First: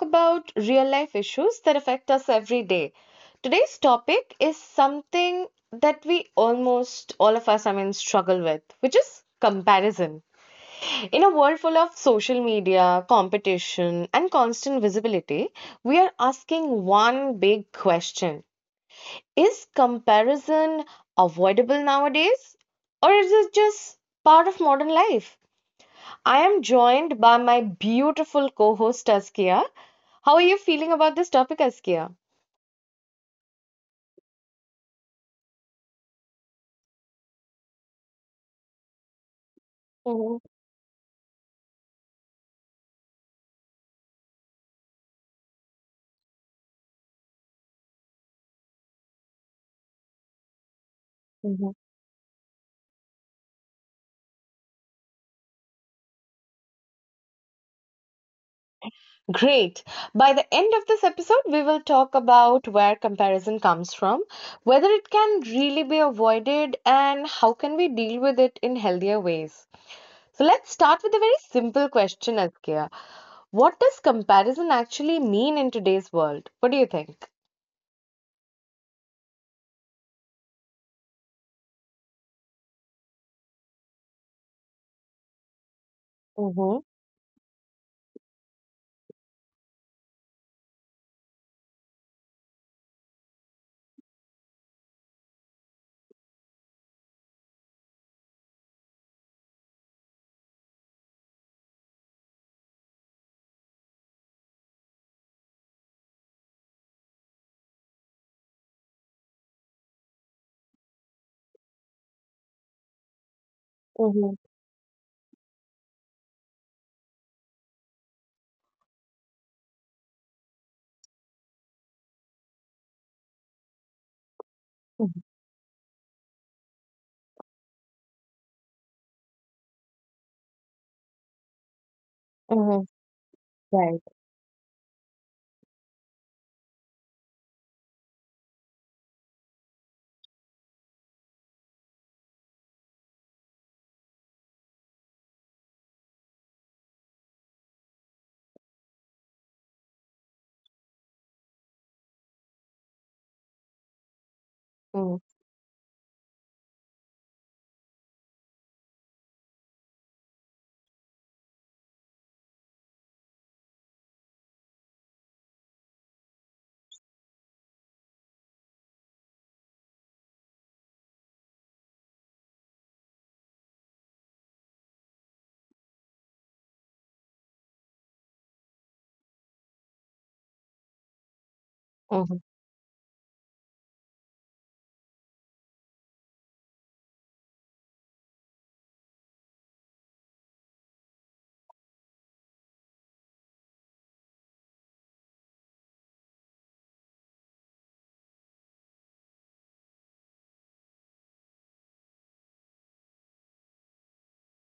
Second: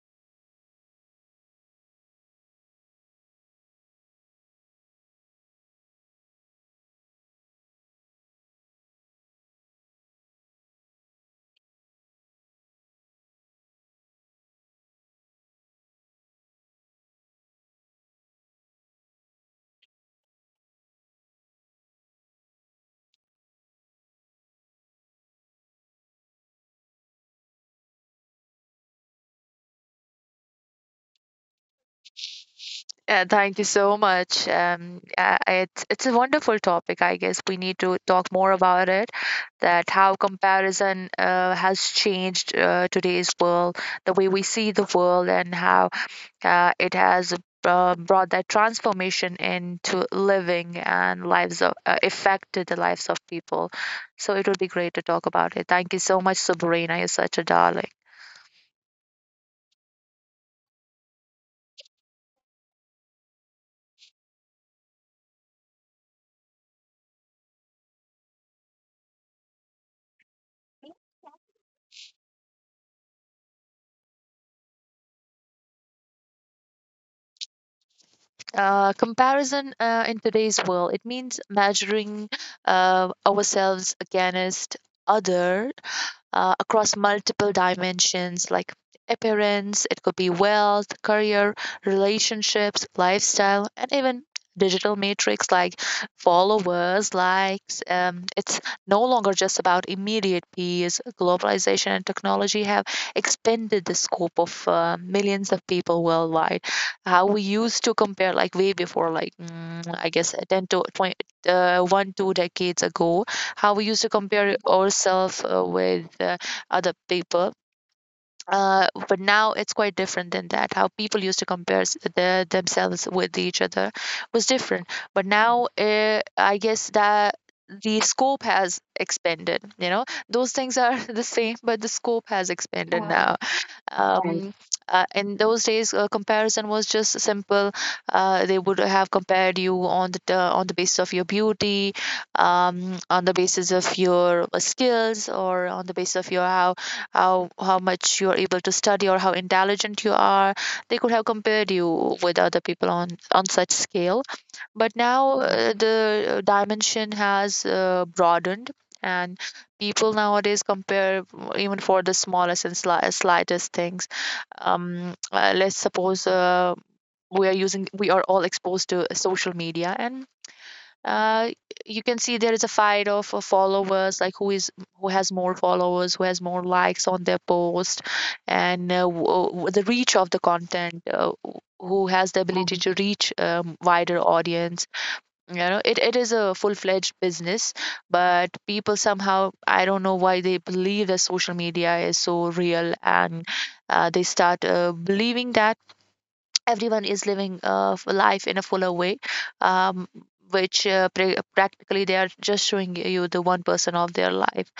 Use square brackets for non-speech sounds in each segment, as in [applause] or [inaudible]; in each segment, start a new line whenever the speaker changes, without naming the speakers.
about real life issues that affect us every day. Today's topic is something that we almost all of us, struggle with, which is comparison. In a world full of social media, competition, and constant visibility, we are asking one big question. Is comparison avoidable nowadays, or is it just part of modern life? I am joined by my beautiful co host, Askia. How are you feeling about this topic, Askia?
Yeah, thank you so much. It's a wonderful topic. I guess we need to talk more about it. That how
Mhm,
comparison has changed today's world, the way we see the world, and how it has brought that transformation into living and lives
mhm.
of affected the lives of people. So it would be great to talk about it. Thank you so much, Sabrina. You're such a darling.
Great. By the end of this episode, we will talk about where comparison comes from, whether it can really be avoided, and how can we deal with it in healthier ways. So let's start with a very simple question, Askia. What does comparison actually mean in today's world? What do you think?
Comparison in today's world, it means measuring ourselves against other,
Mm-hmm,
across multiple dimensions like appearance. It could be wealth, career, relationships, lifestyle, and even digital matrix like followers, likes. It's no longer just about immediate peers. Globalization and technology have expanded the scope of millions of people worldwide. How we used to compare, like way before, like I guess 10 to 20, 1 2 decades ago, how we used to
mm-hmm,
compare ourselves with other people. But now it's quite different than that. How people used to compare themselves with each other was different, but now I guess that the scope has expanded, you know, those things are [laughs] the same, but the scope has
mm-hmm,
expanded. Yeah. now
right.
Right. In those days, comparison was just simple. They would have compared you on the basis of your beauty, on the basis of your skills, or on the basis of your how how much you're able to study or how intelligent you are. They could have compared you with other people on such scale. But
Mm-hmm,
now the dimension has broadened, and people nowadays compare even for the smallest and slightest things. Let's suppose, we are all exposed to social media, and uh, you can see there is a fight of followers, like who has more followers, who has more likes on their post, and the reach of the content, who has the ability Mm. to reach wider audience. You know, it is a full-fledged business, but people somehow, I don't know why, they believe that social media is so real, and they start believing that everyone is living life in a fuller way, um, which practically, they are just showing you the one person of their life,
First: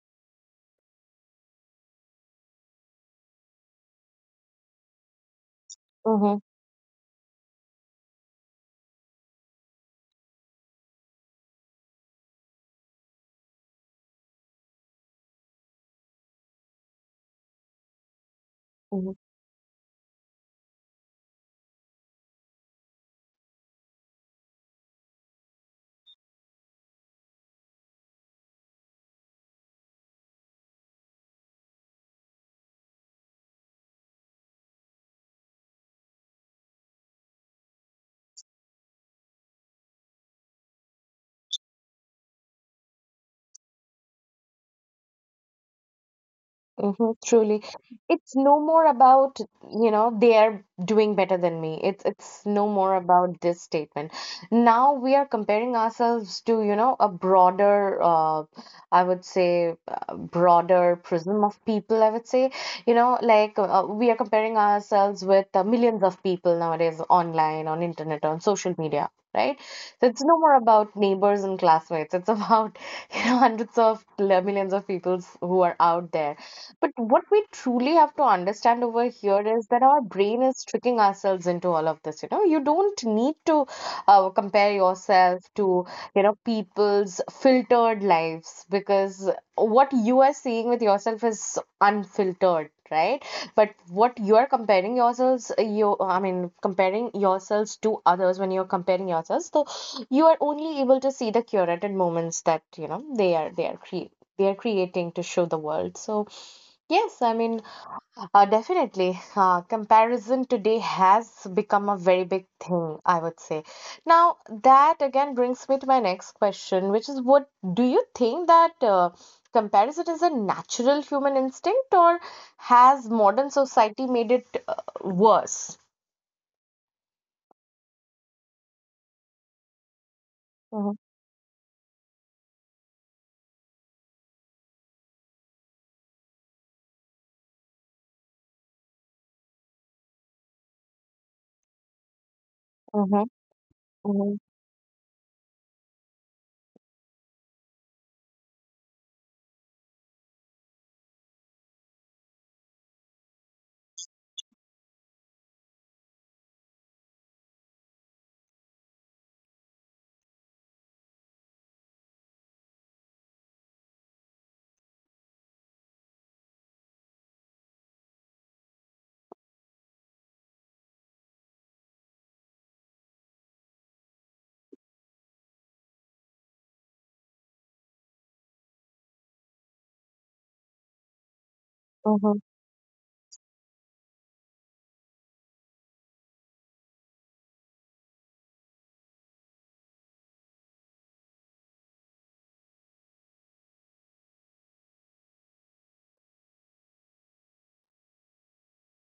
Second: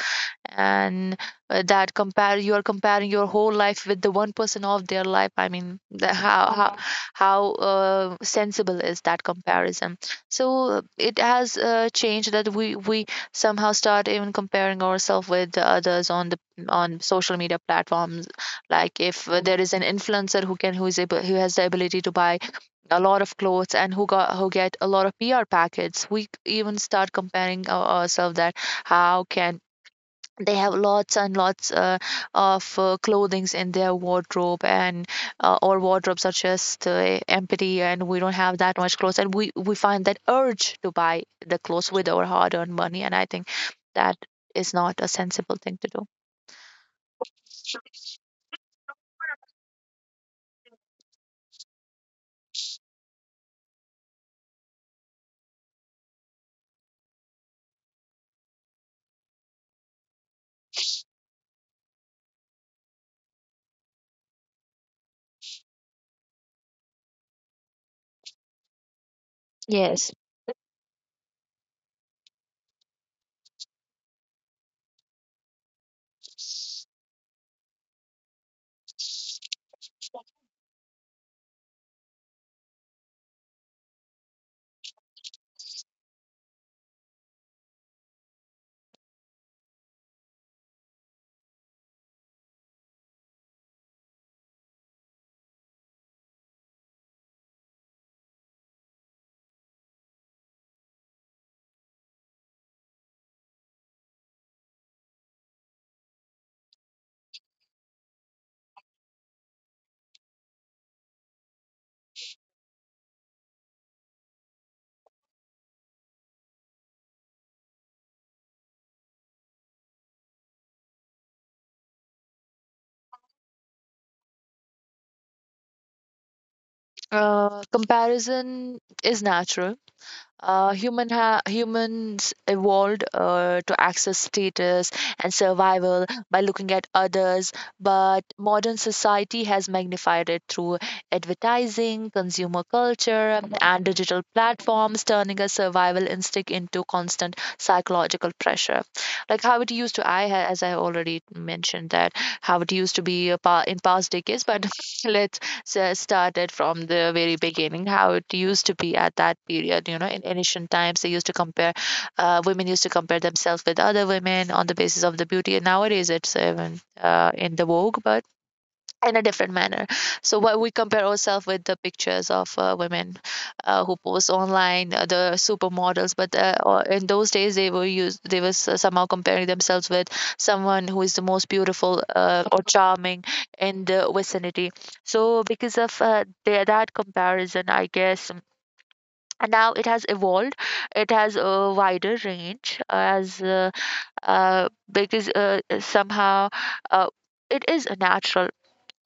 and that compare you are comparing your whole life with the one person of their life. I mean
mm-hmm,
Mhm. How sensible is that comparison? So it has changed that we somehow start even comparing ourselves with the others on the on social media platforms. Like if there is an influencer who can who is able who has the ability to buy a lot of clothes and who get a lot of PR packets, we even start comparing ourselves that how can they have lots and lots of clothings in their wardrobe, and our wardrobes are just empty, and we don't have that much clothes, and we find that urge to buy the clothes with our hard-earned money, and I think that is not a sensible thing to do.
Mm-hmm, truly. It's no more about, you know, they are doing better than me. It's no more about this statement. Now we are comparing ourselves to, you know, a broader, I would say broader prism of people, I would say. You know, we are comparing ourselves with millions of people nowadays online, on internet, on social media, right? So
Yes.
it's no more about neighbors and classmates. It's about, [laughs] you know, hundreds of millions of people who are out there, but what we truly have to understand over here is that our brain is tricking ourselves into all of this. You know, you don't need to compare yourself to, you know, people's filtered lives, because what you are seeing with yourself is unfiltered. Right, but what you are comparing yourselves, comparing yourselves to others when you're comparing yourselves, so you are only able to see the curated moments that you know they are creating to show the world. So yes, I mean, definitely. Comparison today has become a very big thing, I would say. Now, that again brings me to my next question, which is what do you think that comparison is a natural human instinct, or has modern society made it worse?
Comparison is natural.
Mhm,
Humans evolved to access status and survival by looking at others, but modern society has magnified it through advertising, consumer
mhm,
culture, and digital
mhm,
platforms, turning a survival instinct into constant psychological pressure. Like how it used to, as I already mentioned, that how it used to be a pa in past decades, but [laughs] let's started from the very beginning, how it used to be at that period. You know, in ancient times, they used to compare, women used to compare themselves with other women on the basis of the beauty, and nowadays it's even in the vogue, but in a different manner. So what, we compare ourselves with the pictures of women who post online, the supermodels. But or In those days, they were used. They were somehow comparing themselves with someone who is the most beautiful
mhm,
or charming in the vicinity. So because of that comparison, I guess. And now it has evolved. It has a wider range as because somehow uh, it is natural.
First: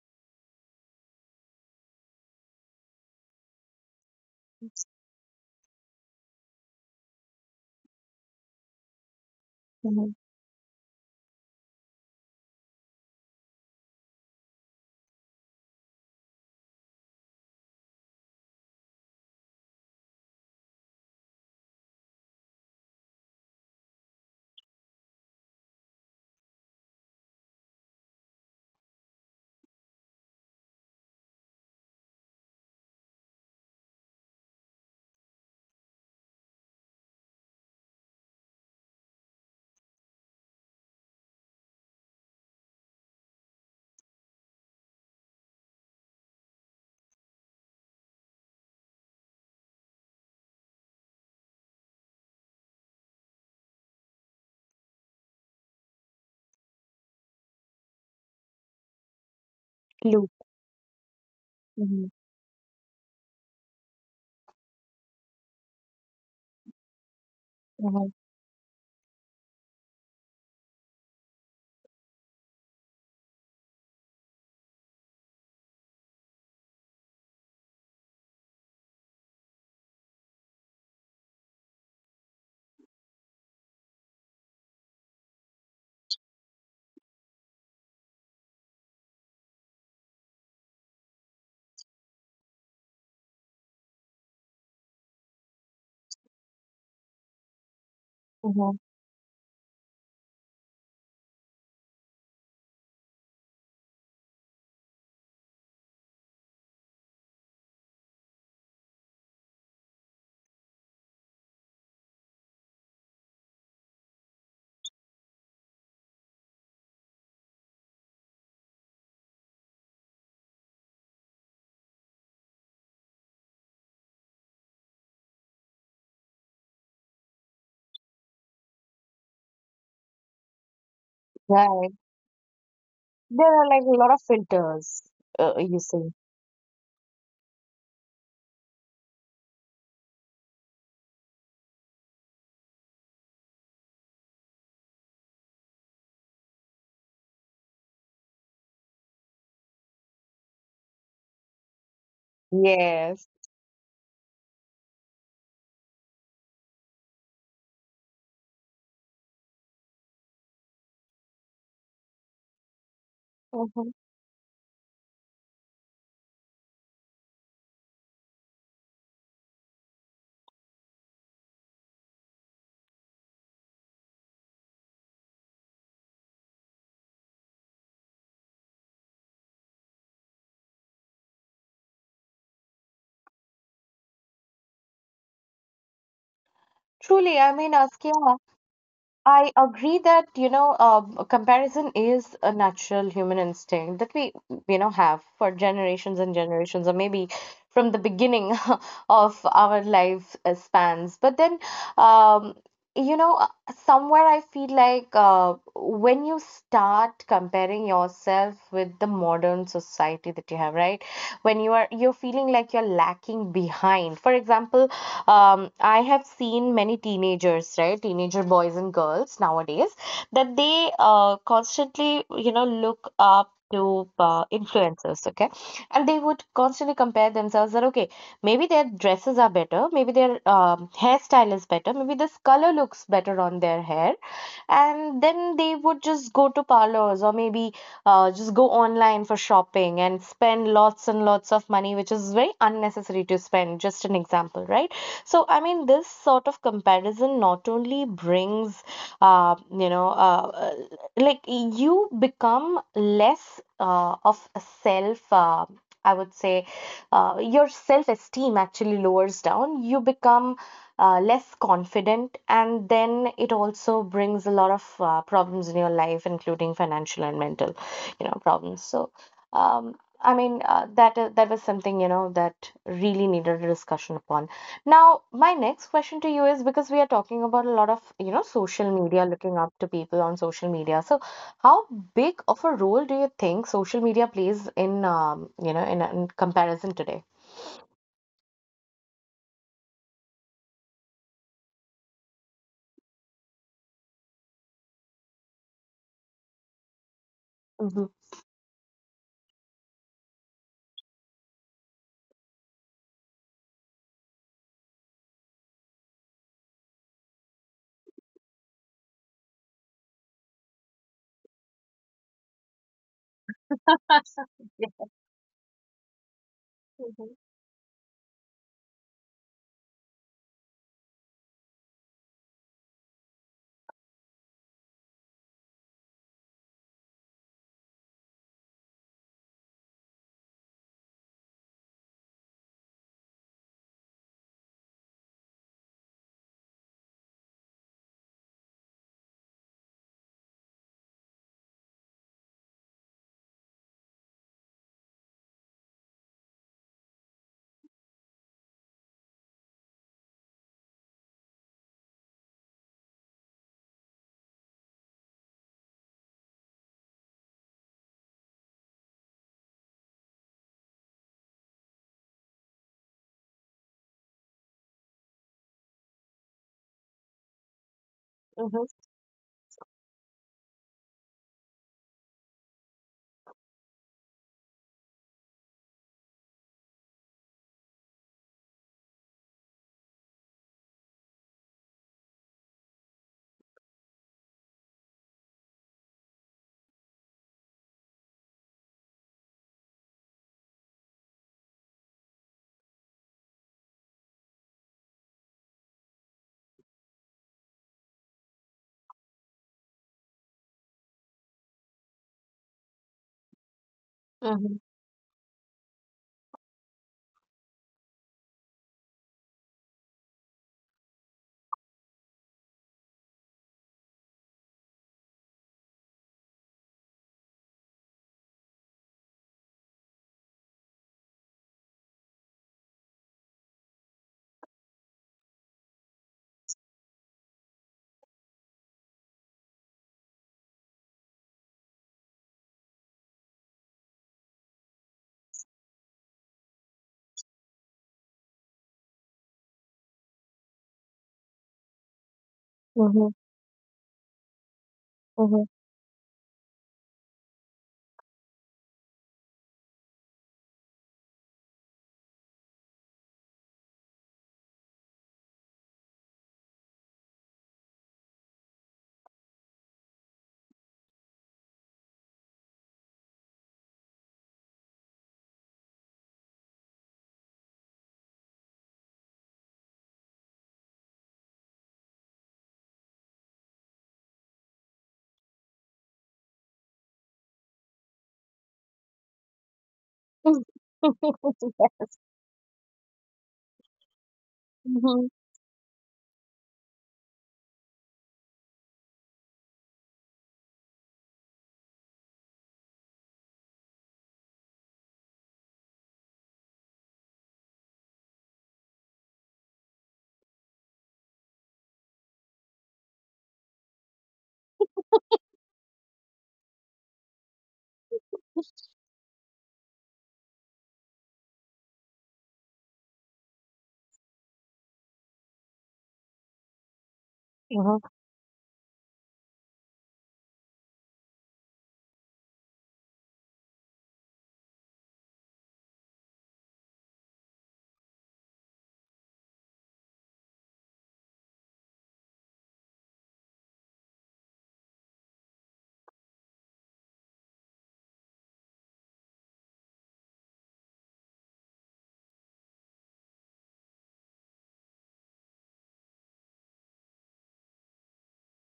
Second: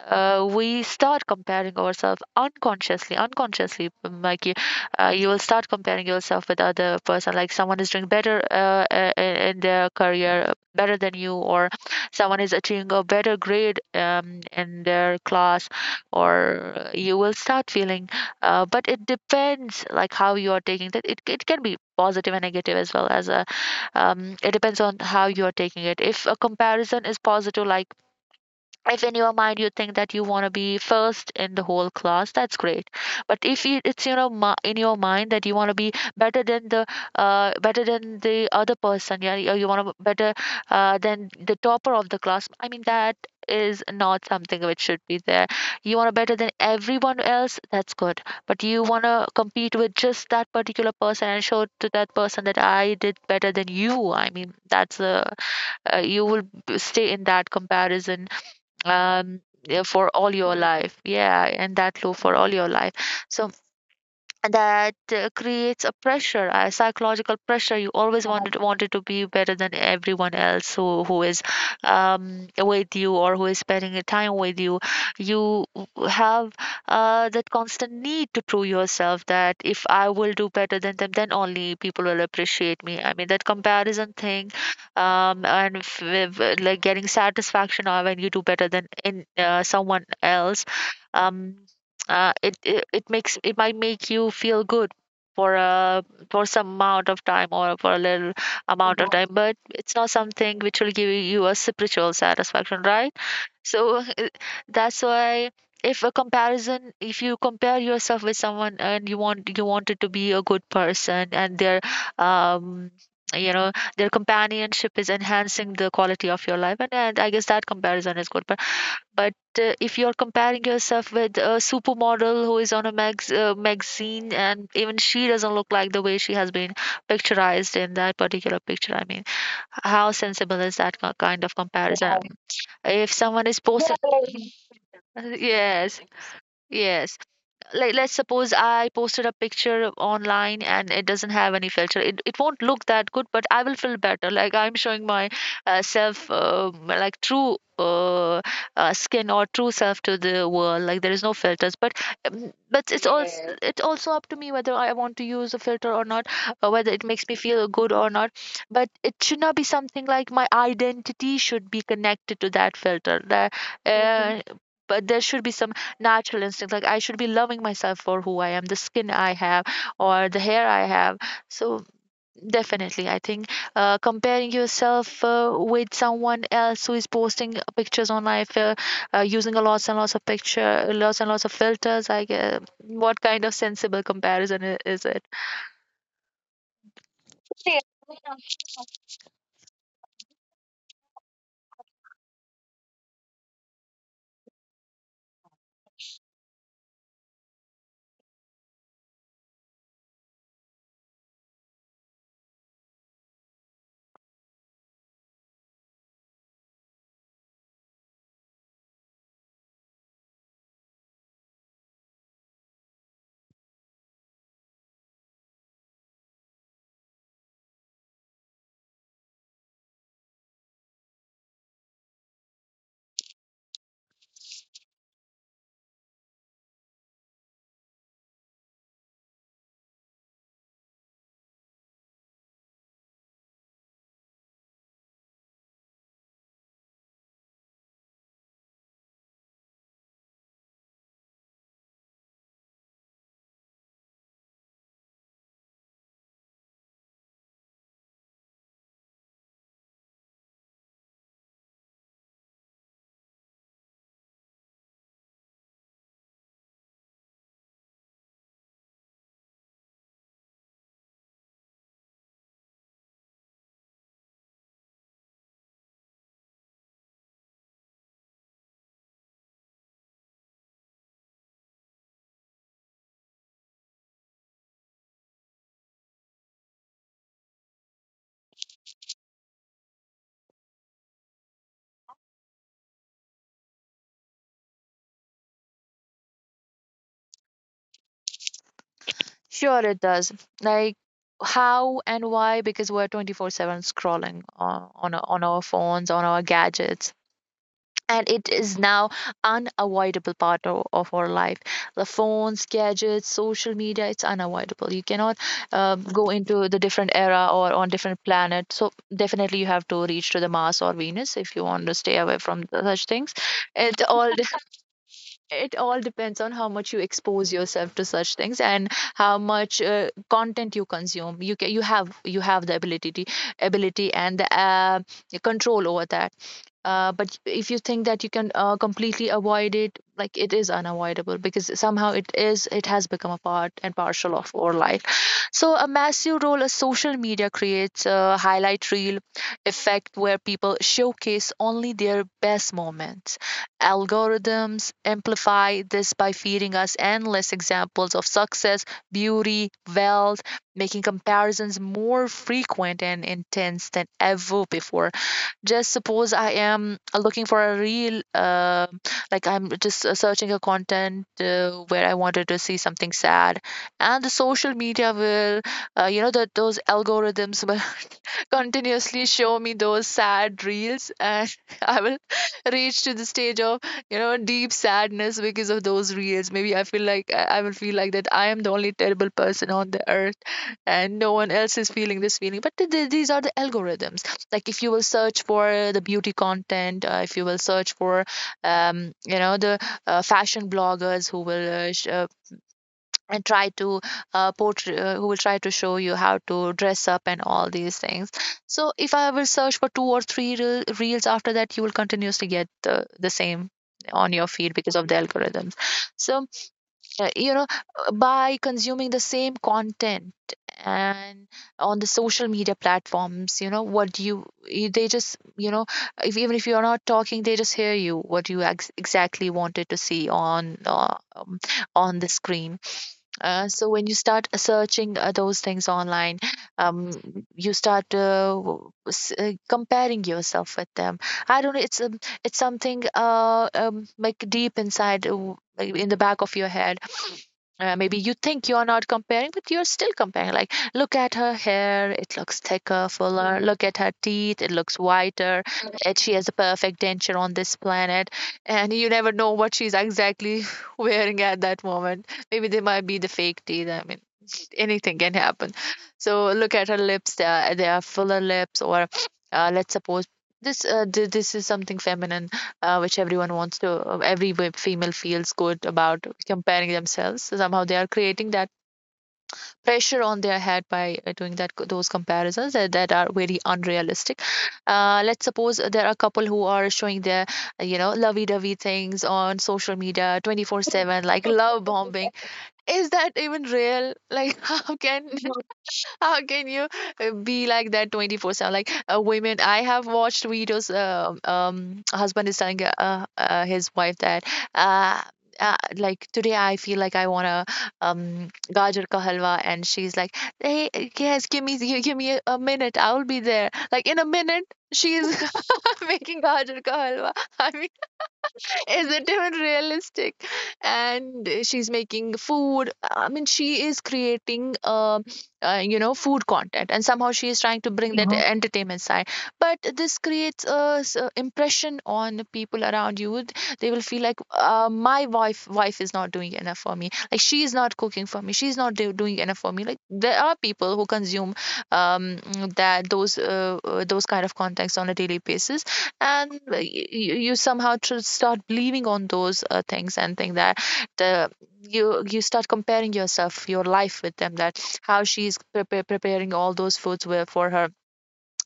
We start comparing ourselves unconsciously. Mikey You will start comparing yourself with other person, like someone is doing better in their
mhm.
career, better than you, or someone is achieving a better grade in their class, or you will start feeling but it depends, like how you are taking that. It can be positive and negative as well as a it depends on how you are taking it. If a comparison is positive, like if in your mind you think that you want to be first in the whole class, that's great. But if it's, you know, in your mind that you want to be better than the other person. Yeah, you want to better than the topper of the class, I mean, that is not something which should be there. You want to better than everyone else, that's good. But you want to compete with just that particular person and show to that person that I did better than you. I mean, that's a you will stay in that comparison, um, yeah, for
Loop.
all your life. Yeah, and that
Mhm,
loop for all your life. So that creates a pressure, a psychological pressure. You
mhm,
always wanted to be better than everyone else, who is with you or who is spending a time with you. You have that constant need to prove yourself that if I will do better than them, then only people will appreciate me. I mean that comparison thing, and like getting satisfaction or when you do better than in someone else. Um, it makes, it might make you feel good for a for some amount of time, or for a little
mhm.
amount of time, but it's not something which will give you a spiritual satisfaction, right? So [laughs] that's why, if a comparison, if you compare yourself with someone and you want you wanted to be a good person, and their um you know, their companionship is enhancing the quality of your life, and I guess that comparison is good. But if you're comparing yourself with a supermodel who is on a magazine, and even she doesn't look like the way she has been picturized in that particular picture, I mean, how sensible is that kind of
Right.
comparison? If
There
someone is
are like
posting,
a lot of
[laughs]
filters, you
Yes. yes,
see.
yes Like let's suppose I posted a picture online, and it doesn't have any filter. It won't look that good, but I will feel better. Like I'm showing my self, like true skin, or true self to the world. Like there is no filters. But but it's also
Yes.
Yes. it's also up to me whether I want to use a filter or not, or whether it makes me feel good or not. But it should not be something like my identity should be connected to that filter. That hmm uh, but there should be some natural instinct. Like I should be loving myself for who I am, the skin I have or the hair I have. So definitely, I think comparing yourself with someone else who is posting pictures on life using a lots and lots of picture lots and lots of filters, I guess, what kind of sensible comparison is it?
Truly, I mean, Askia, I agree that, you know, comparison is a natural human instinct that we, you know, have for generations and generations, or maybe from the beginning [laughs] of our life spans. But then, um, you know, somewhere I feel like when you start comparing yourself with the modern society that you have, right? When you are, you're feeling like you're lacking behind. For example, I have seen many teenagers, right, teenager boys and girls nowadays, that they constantly, you know, look up to influencers, okay, and they would constantly compare themselves that okay, maybe their dresses are better, maybe their hairstyle is better, maybe this color looks better on their hair, and then they would just go to parlors or maybe just go online for shopping and spend lots and lots of money, which is very unnecessary to spend. Just an example, right? So, I mean, this sort of comparison not only brings, you know, like you become less of a self. I would say your self esteem actually lowers down. You become less confident, and then it also brings a lot of problems in your life, including financial and mental, you know, problems. So, um, I mean, that was something you know that really needed a discussion upon. Now, my next question to you is because we are talking about a lot of, you know, social media, looking up to people on social media. So, how big of a role do you think social media plays in, you know, in comparison today?
Sure, it does. Like, how and why? Because we're 24/7 scrolling on our phones, on our gadgets.
Mm-hmm.
And it is now unavoidable part of our life. The phones, gadgets, social media, it's unavoidable. You cannot go into the different era or on different planet, so definitely you have to reach to the Mars or Venus if you want to stay away from such things. It all
[laughs]
[laughs]
Yeah.
it all depends on how much you
Mhm.
expose yourself to such things, and how much content you consume. You can you have the ability and the control over that. But if you think that you can completely avoid it, like, it is unavoidable because somehow it has become a part and partial of our life. So a massive role, as social media creates a highlight reel effect where people showcase only their best moments. Algorithms amplify this by feeding us endless examples of success, beauty, wealth, making comparisons more frequent and intense than ever before. Just suppose I am looking for a real like I'm just searching a content where I wanted to see something sad, and the social media will you know that those algorithms will [laughs] continuously show me those sad reels, and [laughs] I will [laughs] reach to the stage of, you know, deep sadness because of those reels. Maybe I feel like I will feel like that I am the only terrible person on the earth and no one else is feeling this feeling. But these are the algorithms. Like, if you will search for the beauty content, if you will search for you know, the fashion bloggers who will and try to portray, who will try to show you how to dress up and all these things. So if I will search for two or three reels, after that you will continuously get the same on your feed
Mm-hmm.
because of the algorithms. So you know, by consuming the same content and on the social media platforms, you know what you they just, you know, if even if you're not talking, they just hear you what you exactly wanted to see on the screen. So when you start searching those things online, um, you start comparing yourself with them. I don't know, it's something like deep inside, like in the back of your head. Maybe you think you're not comparing, but you're still comparing. Like, look at her hair, it looks thicker,
Mm-hmm.
fuller. Look at her teeth, it looks whiter.
Mhm.
Mhm. And she has the perfect denture on this planet. And you never know what she's exactly [laughs] wearing at that moment. Maybe they might be the fake teeth. I mean, anything can happen. So look at her lips, they are fuller lips. Or let's suppose this this is something feminine, which everyone wants to. Every female feels good about comparing themselves. So somehow they are creating that pressure on their head by doing that those comparisons that are very unrealistic. Let's suppose there are a couple who are showing their you know, lovey-dovey things on social media
[laughs]
24/7, like love
Yes.
bombing. Is that even real? Like, [laughs]
Mhm.
how can you be like that 24/7? Like, women, I have watched videos. Husband is telling his wife that, uh, like, today I feel like I want to gajar ka halwa, and she's like, hey, yes, give me give me a minute, I will be there. Like in a minute, she is [laughs] making gajar ka halwa. I isn't even realistic. And she's making food. I mean, she is creating, you know, food content, and somehow she is trying to
Mhm.
bring that, yeah, entertainment side. But this creates a impression on the people around you. They will feel like, my wife is not doing enough for me. Like, she is not cooking for me. She's not doing enough for me. Like, there are people who consume um, that those kind of contacts on a daily basis, and you somehow start believing on those things, and think that the you start comparing yourself, your life with them, that how she's preparing all those foods were for her,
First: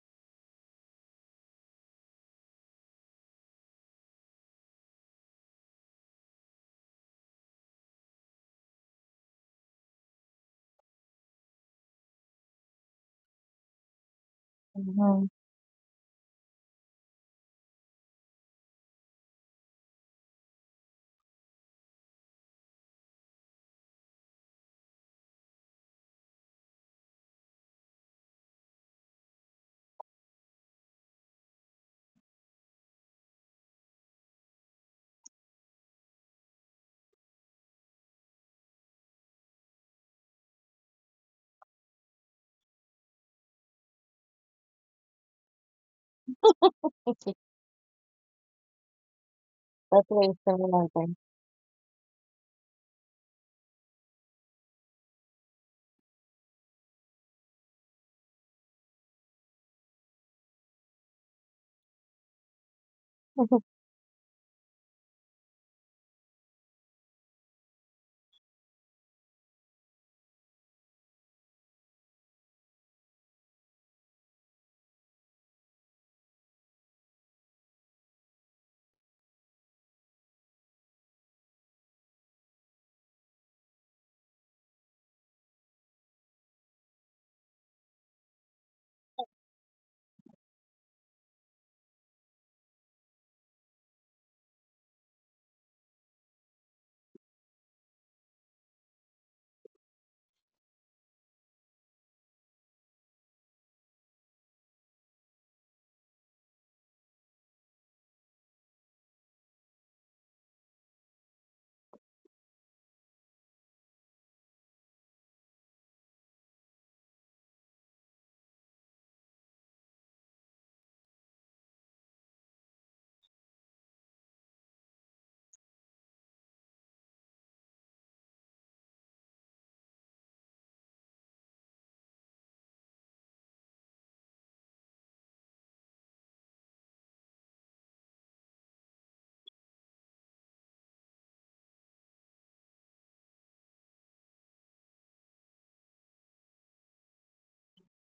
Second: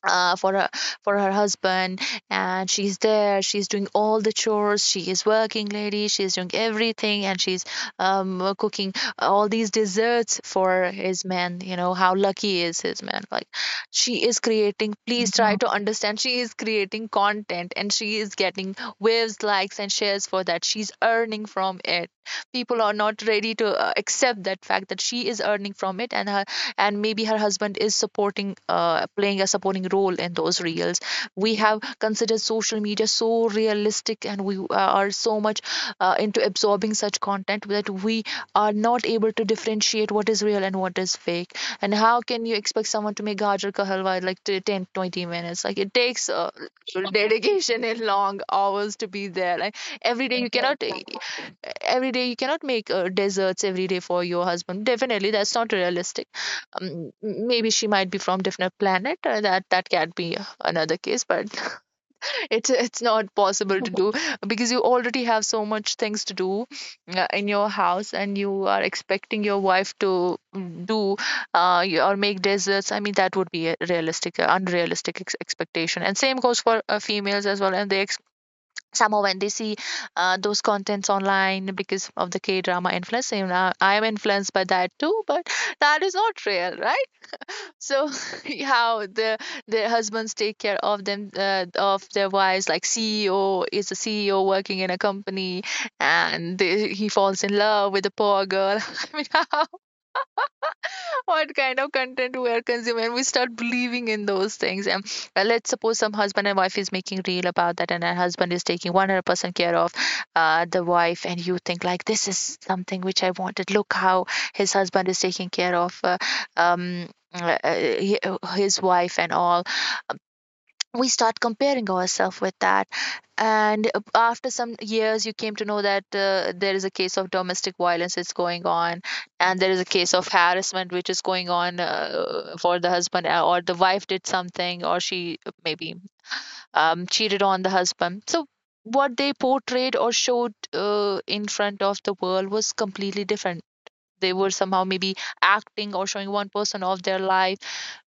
uh, for her for her husband. And she's there, she's doing all the chores, she is working lady, she's doing everything, and she's cooking all these desserts for his man. You know how lucky is his man. Like, she is creating,
Mhm.
please try, mhm, to understand, she is creating content and she is getting waves, likes and shares for that. She's earning from it. People are not ready to accept that fact that she is earning from it, and her, and maybe her husband is supporting, playing a supporting role in those reels. We have considered social media so realistic, and we are so much into absorbing such content that we are not able to differentiate what is real and what is fake. And how can you expect someone to make gajar ka halwa in like 10 20 minutes? Like, it takes [laughs] dedication and long hours to be there. Like,
That's
every
very
day you cannot
similar
e,
then.
every day you cannot make desserts every day for your husband. Definitely that's not realistic. um, Maybe she might be from different planet, that that can be another case. But [laughs] it's not possible
[laughs]
to do [laughs] because you already have so much things to do in your house, and you are expecting your wife to mm, do or make desserts. I mean, that would be a realistic unrealistic expectation. And same goes for females as well. And they somehow when they see those contents online because of the K drama influence. Same, now I am influenced by that too. But that is not real, right? So [laughs] how the their husbands take care of them, of their wives. Like, CEO is a CEO working in a company, and they, he falls in love with a poor girl. [laughs] I mean, how, what kind of content we are consuming, we start believing in those things. And let's suppose some husband and wife is making reel about that, and her husband is taking 100% care of the wife, and you think like this is something which I wanted. Look how his husband is taking care of um, uh, uh, his wife and all. We start comparing ourselves with that. And after some years you came to know that there is a case of domestic violence that's going on, and there is a case of harassment which is going on, for the husband, or the wife did something, or she maybe cheated on the husband. So what they portrayed or showed in front of the world was completely different. They were somehow maybe acting or showing one person of their life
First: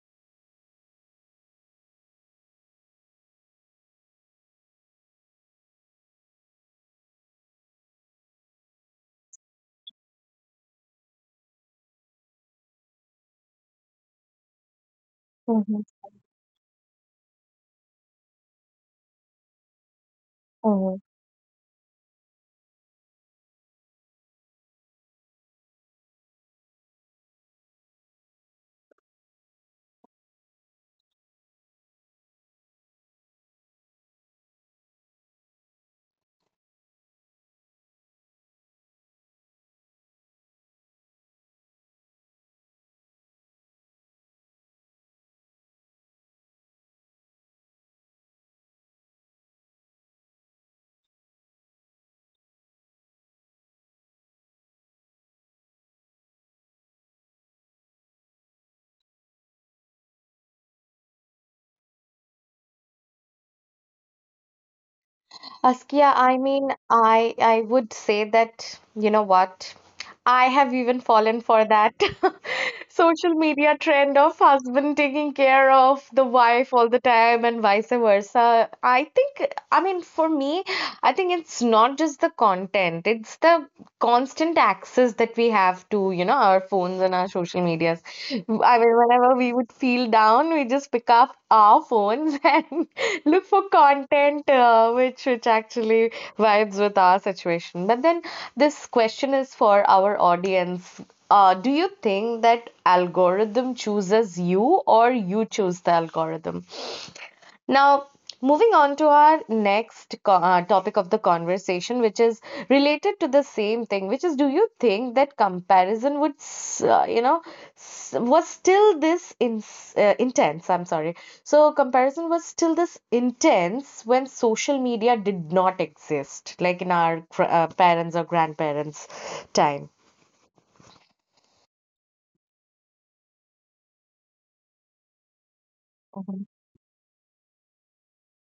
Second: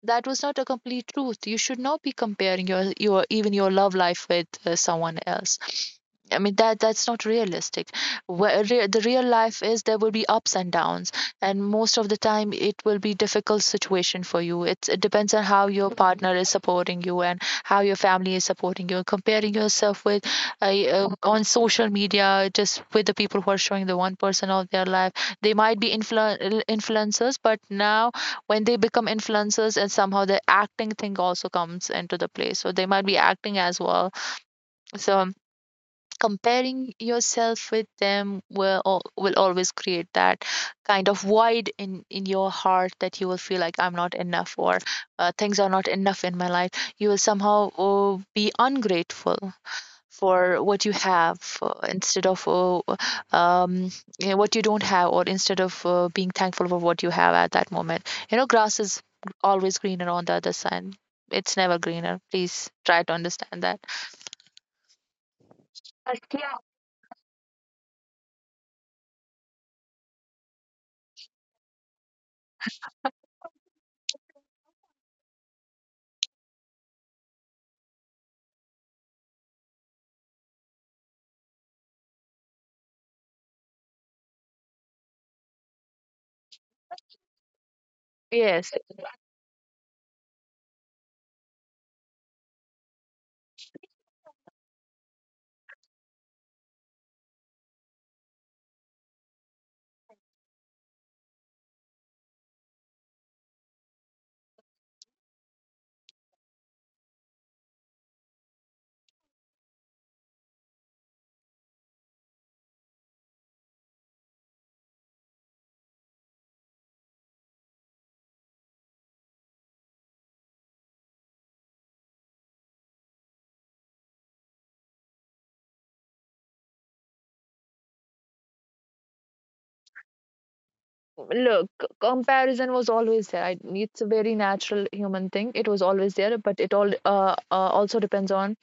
that was not a complete truth. You should not be comparing your even your love life with someone else. I mean, that that's not realistic. Where the real life is, there will be ups and downs, and most of the time it will be difficult situation for you. It's, it depends on how
Mhm.
your partner is supporting you, and how your family is supporting you. Comparing yourself with uh,
Mhm.
on social media, just with the people who are showing the one person of their life, they might be influencers. But now when they become influencers and somehow the acting thing also comes into the play, so they might be acting as well. So comparing yourself with them will will always create that kind of void in your heart, that you will feel like I'm not enough, or things are not enough in my life. You will somehow be ungrateful for what you have, instead of um, you know, what you don't have. Or instead of being thankful for what you have at that moment. You know, grass is always greener on the other side. It's never greener, please try to understand that.
Askia,
But
I
yeah,
mean, I would say that, you know what? I have even fallen for that [laughs] social media trend of husband taking care of the wife all the time and vice versa. I think, I mean, for me, I think it's not just the content, it's the constant access that we have to, you know, our phones and our social medias. I
yes,
mean, whenever we would feel down, we just pick up our phones [laughs] and look for content which actually vibes with our situation. But then this question is for our audience. Do you think that algorithm chooses you or you choose the algorithm? Now, moving on to our next topic of the conversation, which is related to the same thing, which is do you think that comparison you know, s- was still this in, intense? I'm sorry. So, comparison was still this intense when social media did not exist, like in our parents or grandparents' time.
look, comparison was always there. I, it's a very natural human thing, it was always there.
Mhm,
But it all also depends on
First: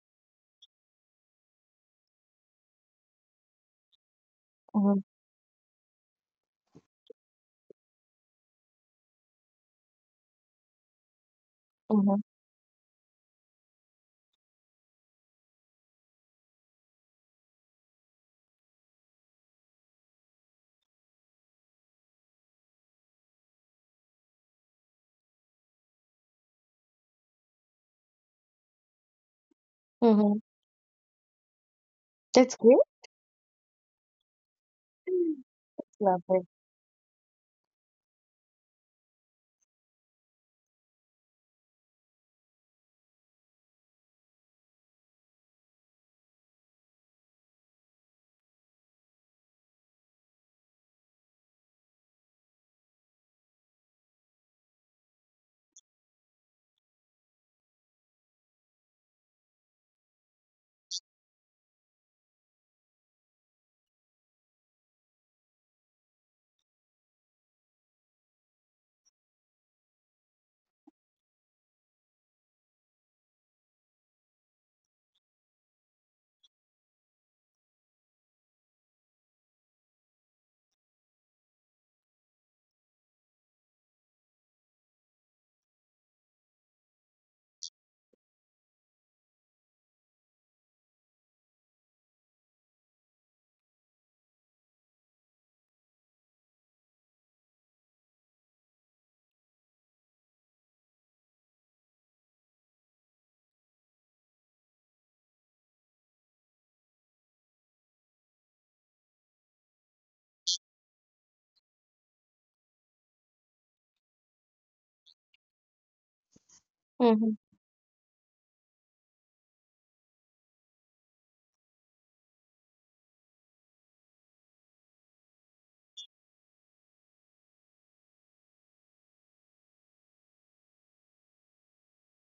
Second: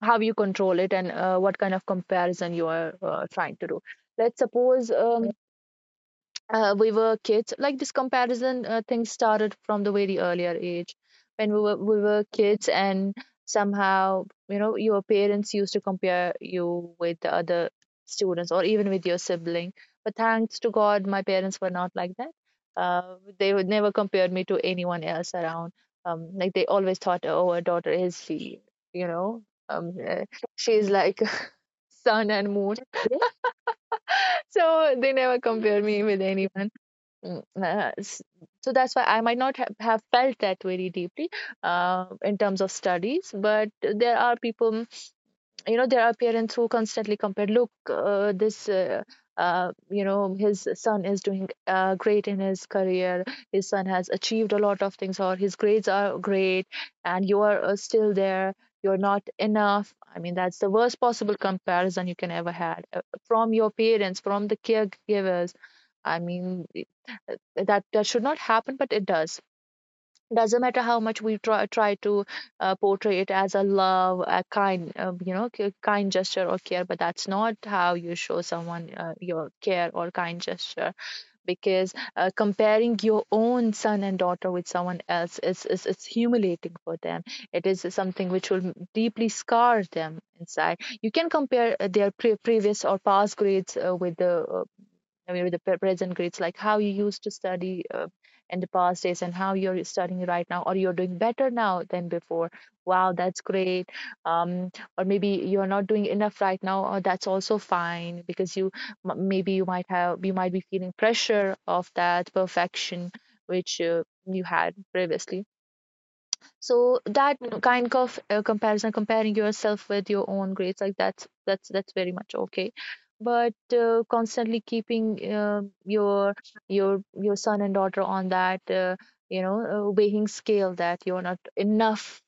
how you control it, and what kind of comparison you are trying to do. Let's suppose,
mhm,
we were kids, like, this comparison thing started from the very earlier age, when we were we
mhm,
were kids, and somehow, you know, your parents used to compare you with the other students, or even with your sibling. But thanks to god, my parents were not like that. They would never compared me to anyone else around. Like, they always thought, oh, our daughter is she, you know, um, uh,
mhm.
she's like [laughs] sun
That's
and
great.
moon. [laughs] So they never compared me
Love
with
it.
anyone. Mm, uh, s- so that's why I might not have felt that very deeply in terms of studies. But there are people, you know, there are parents who constantly compare. Look, this you know, his son is doing great in his career, his son has achieved a lot of things, or his grades are great, and you are still there, you're not enough. I mean, that's the worst possible comparison you can ever had, from your parents, from the caregivers. I mean, uh, that should not happen, but it does. Doesn't matter how much we try to portray it as a love, a kind, kind gesture or care. But that's not how you show someone your care or kind gesture. Because comparing your own son and daughter with someone else is humiliating for them. It is something which will deeply scar them inside. You can compare their previous or past grades, with the I mean, with the present grades, like how you used to study in the past days, and how you're studying right now, or you're doing better now than before. Wow, that's great. Um, or maybe you're not doing enough right now, or that's also fine because you maybe you might be feeling pressure of that perfection which you had previously. So
Mm-hmm.
that kind of comparison, comparing yourself with your own grades, like that's very much okay. But constantly keeping your son and daughter on that, weighing scale, that you're not enough.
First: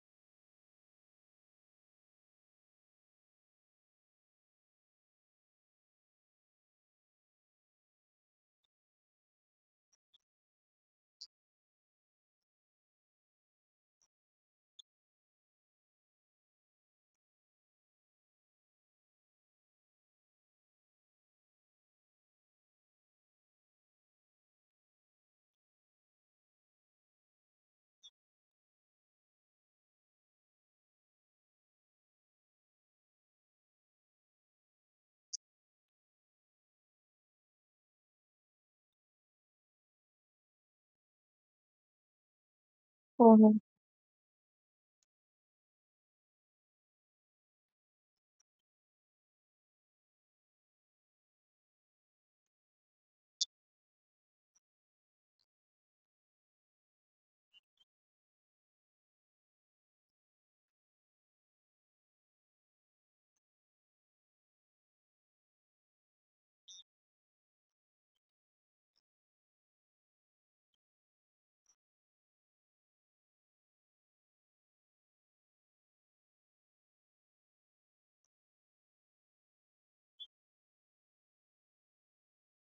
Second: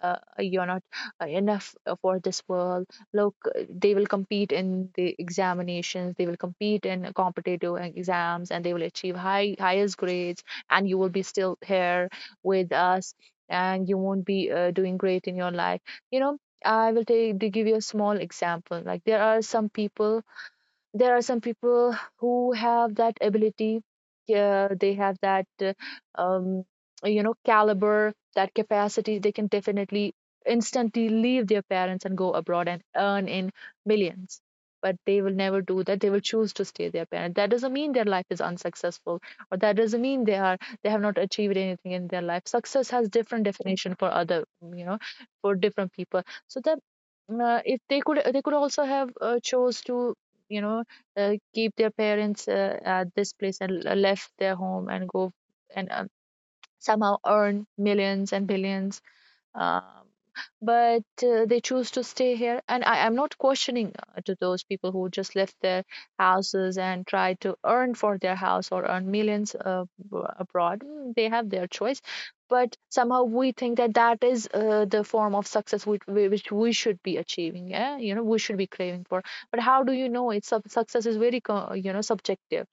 You're not enough for this world. Look, they will compete in the examinations. They will compete in competitive exams, and they will achieve highest grades. And you will be still here with us, and you won't be doing great in your life you know I will take to give you a small example. Like, there are some people, who have that ability. They have that um, caliber, that capacity. They can definitely instantly leave their parents and go abroad and earn in millions. But they will never do that. They will choose to stay their parent. That doesn't mean their life is unsuccessful, or that doesn't mean they have not achieved anything in their life. Success has different
Mm-hmm.
definition for other, you know for different people. So that if they could, also have chose to, you know keep their parents at this place, and left their home and go, and somehow earn millions and billions. Um, but They choose to stay here. And I am not questioning, to those people who just left their houses and try to earn for their house or earn millions abroad. They have their choice. But somehow we think that that is the form of success which we should be achieving, yeah, we should be craving for. But how do you know, it's success is very subjective.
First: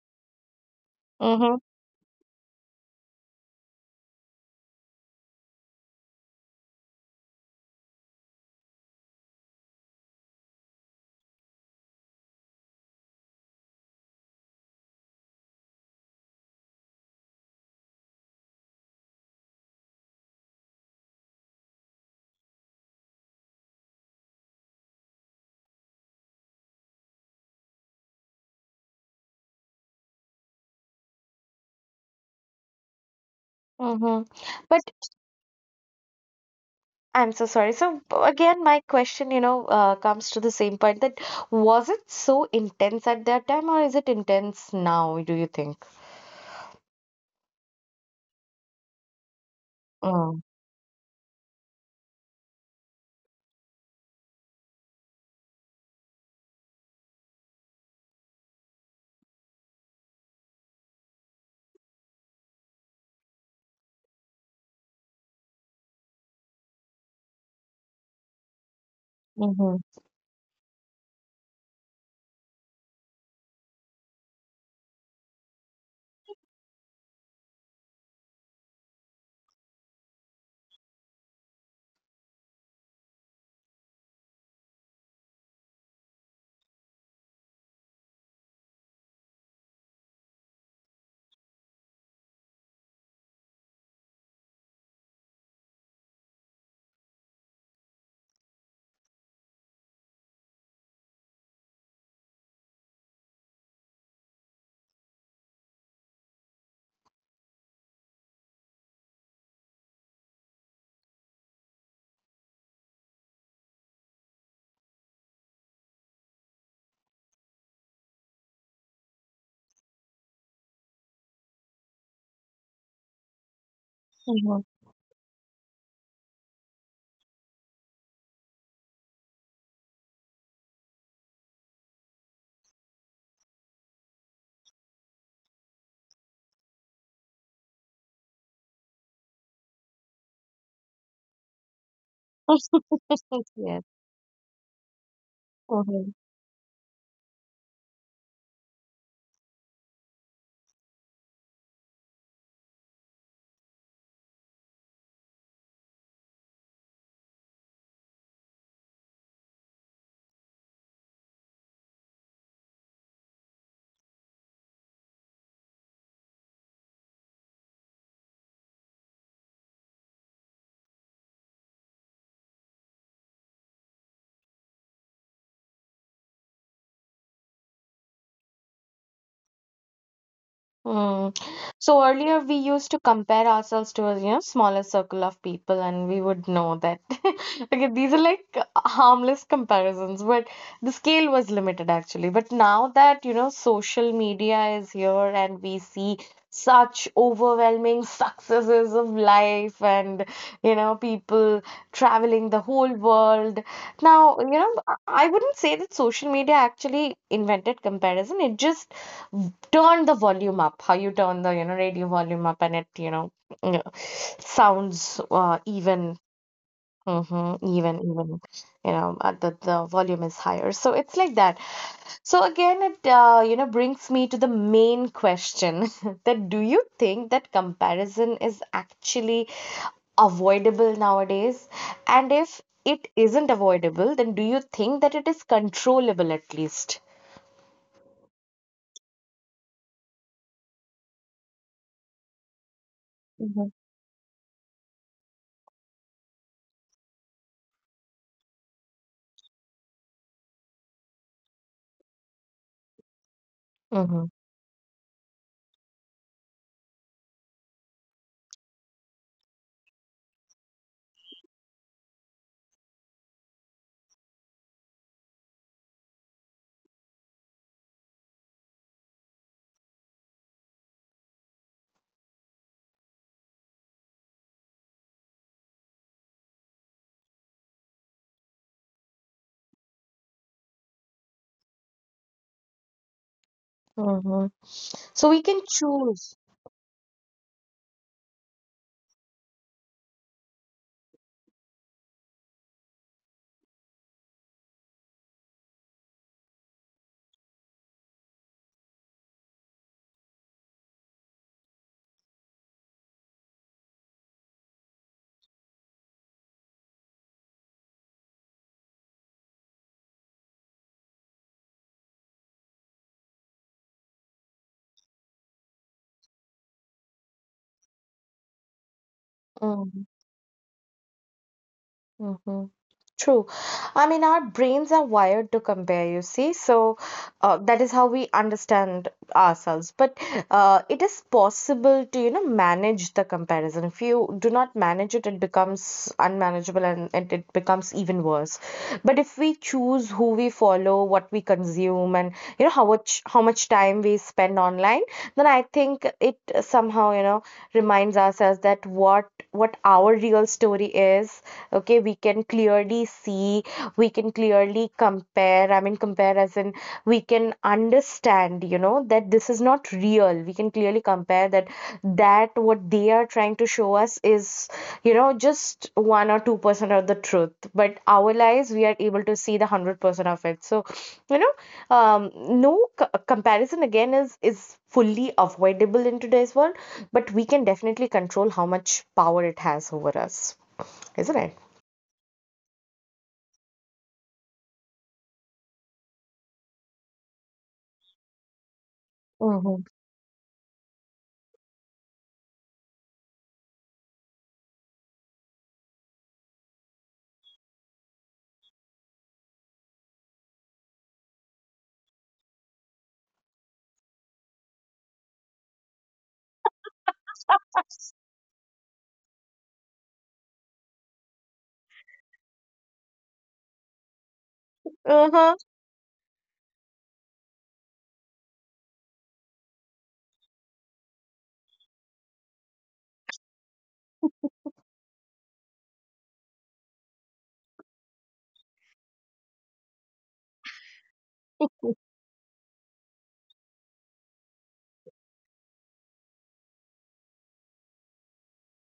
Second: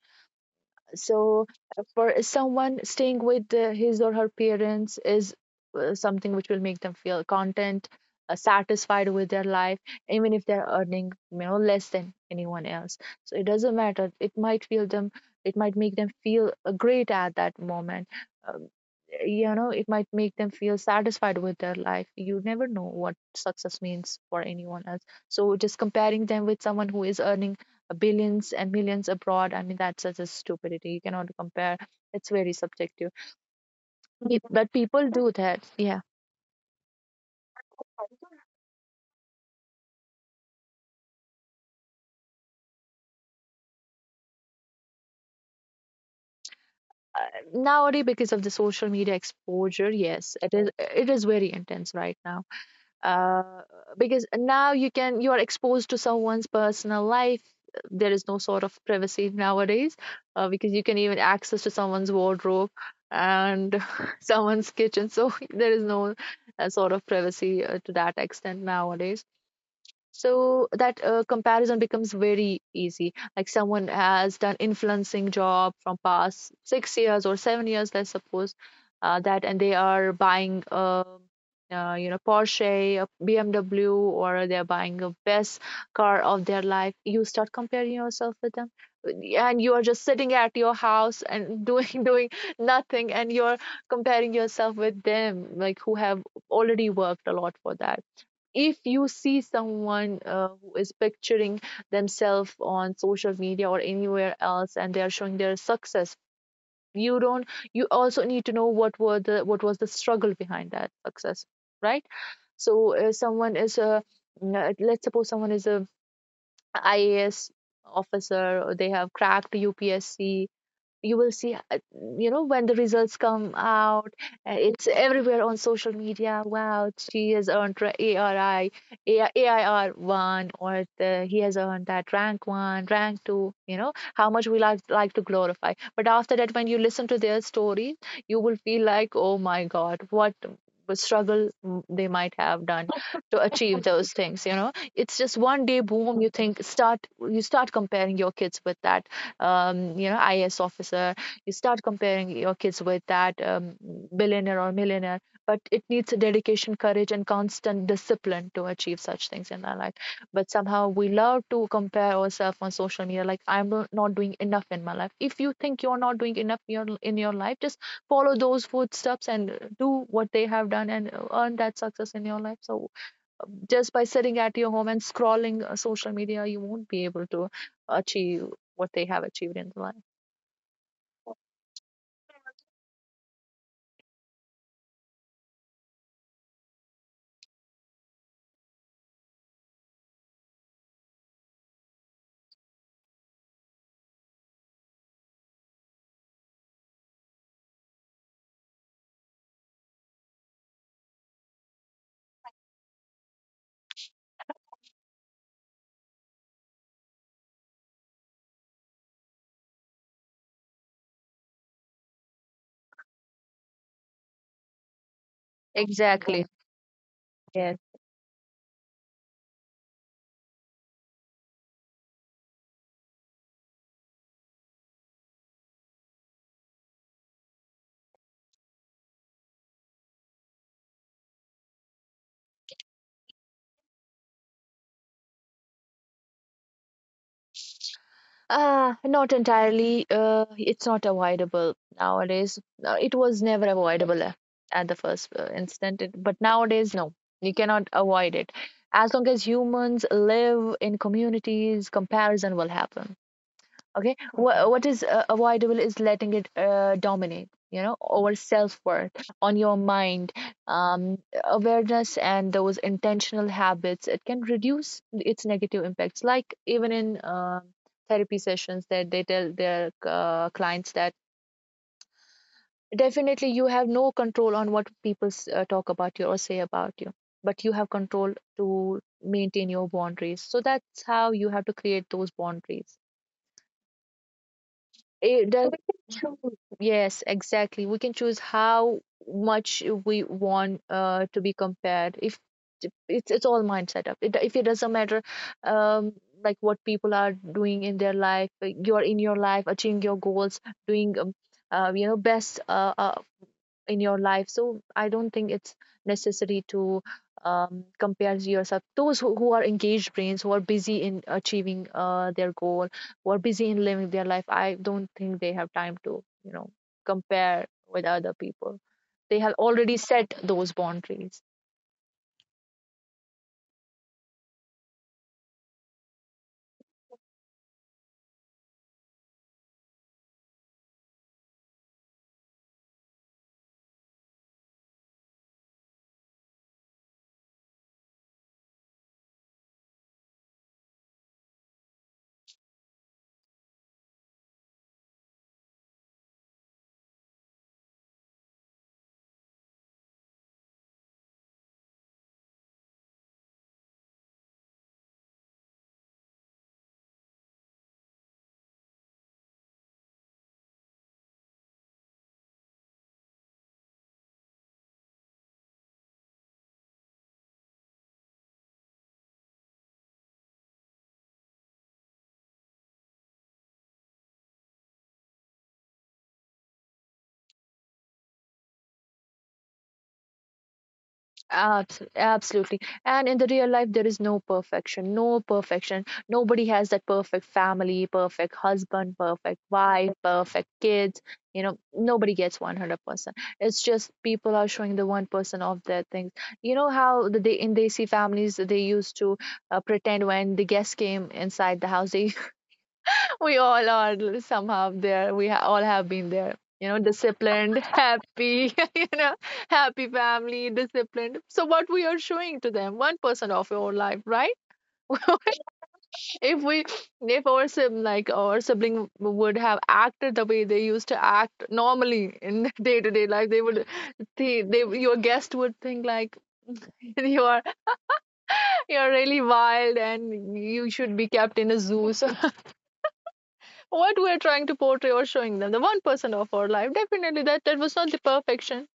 So
Mm-hmm.
for someone, staying with his or her parents is something which will make them feel content, satisfied with their life, even if they're earning, less than anyone else. So it doesn't matter. It might feel them. It might make them feel great at that moment. Um, you know, it might make them feel satisfied with their life. You never know what success means for anyone else. So just comparing them with someone who is earning billions and millions abroad, I mean, that's such a stupidity. You cannot compare. It's very subjective.
Mm-hmm.
But people do that, yeah.
I'm so sorry. So again, my question, you know, comes to the same point that was it so intense at that time, or is it intense now, do you think?
uh, Nowadays, because of the social media exposure, yes,
Mm.
it is very intense right now. uh, because now, you are exposed to someone's personal life. There is no sort of privacy nowadays, because you can even access to someone's wardrobe and [laughs] someone's kitchen. So [laughs] there is no sort of privacy to that extent nowadays.
Mm-hmm.
So that comparison becomes very easy. Like, someone has done influencing job from past 6 years or 7 years, let's suppose. That, and they are buying a Porsche, a BMW, or they're buying the best car of their life. You start comparing yourself with them, and you are just sitting at your house and doing [laughs] doing nothing, and you're comparing yourself with them, like, who have already worked a lot for that. If you see someone who is picturing themselves on social media or anywhere else, and they are showing their success, you don't you also need to know what was the struggle behind that success, right? So someone is a let's suppose someone is a IAS officer, or they have cracked UPSC. You will see, when the results come out,
Mm-hmm.
it's everywhere on social media. Wow, she has earned ARI, AIR 1, or the, he has earned that rank 1, rank 2. You know how much we to glorify. But after that, when you listen to their story, you will feel like, oh my god, what a struggle they might have done
[laughs]
[laughs] to achieve those things. You know, it's just one day,
Yes.
boom, you think start. You start comparing your kids with that IAS officer. You start comparing your kids with that billionaire or millionaire, but it needs a dedication, courage, and constant discipline to achieve such things in our life. But somehow we love to compare ourselves on social media, like I'm not doing enough in my life. If you think you're not doing enough in your life, just follow those footsteps and do what they have done and earn that success in your life. So just by sitting at your home and scrolling social media, you won't be able to achieve what they have achieved in life.
Hmm. So earlier we used to compare ourselves to a you know smaller circle of people, and we would know that [laughs] okay, these are like harmless comparisons, but the scale was limited actually. But now that you know social media is here and we see such overwhelming [laughs] successes of life and you know people traveling the whole world. Now, you know, I wouldn't say that social media actually invented comparison. It just turn the volume up, how you turn the you know radio volume up, and it you know you sounds even
Exactly. Yes.
even you know the volume is higher, so it's like that. So again it you know brings me to the main question [laughs] that do you think that comparison is actually avoidable nowadays, and if it isn't avoidable, then do you think that it is controllable at least?
Not entirely. It's not avoidable nowadays. It was never avoidable at the first instant, but nowadays, no, you cannot avoid it. As long as humans live in communities, comparison will happen. Okay.
Mm-hmm.
Mhm. What is avoidable is letting it dominate, you know, over self-worth on your mind. Awareness and those intentional habits, it can reduce its negative impacts. Like, even in therapy sessions, that they tell their clients that definitely you have no control on what people talk about you or say about you. But you have control to maintain your boundaries. So that's how you have to create those boundaries.
Mm-hmm. So we
It
can
does
choose.
choose. Yes, exactly. We can choose how much we want to be compared. If it's all mindset up. If it doesn't matter, um, like what people are doing in their life, like you're in your life, achieving your goals, doing best in your life. So I don't think it's necessary to compare yourself, those who are engaged brains, who are busy in achieving their goal, who are busy in living their life. I don't think they have time to, compare with other people. They have already
Mm.
set those boundaries.
Mhm. True. I mean, our brains are wired to compare, you see. So that is how we understand ourselves. But it is possible to, you know, manage the comparison. If you do not manage it, it becomes unmanageable, and it becomes even worse. But if we choose who we follow, what we consume, and, you know, how much time we spend online, then I think it somehow, you know, reminds ourselves that what our real real story is. Okay, we can clearly see, we can clearly compare, I mean compare as in we can understand, you know, that this is not real. We can clearly compare that that what they are trying to show us is you know just 1 or 2 percent of the truth, but our lives we are able to see the 100 percent of it. So you know, um, no comparison again is fully avoidable in today's world, but we can definitely control how much power it has over us, isn't it?
Absolutely. And in the real life, there is no perfection, no perfection. Nobody has that perfect family, perfect husband, perfect
Mm-hmm.
wife, perfect kids. You know, nobody gets 100%. It's just people are showing the 1% of their things. You know how they, in Desi families, they used to pretend. When the guests came inside the house, they we all are somehow there. We all have been there. You know, disciplined, [laughs] happy, [laughs] you know, happy family, disciplined. So what we are showing to them, 1% of your life, right? [laughs]
Uh-huh.
if we, if our sibling, like our sibling, would have acted the way they used to act normally in [laughs] day to day life, they would, they, your guest would think like [laughs] you are, you are really wild and you should be kept in a zoo. So what we're trying to portray or showing them, the 1% of our life, definitely that was not the perfection.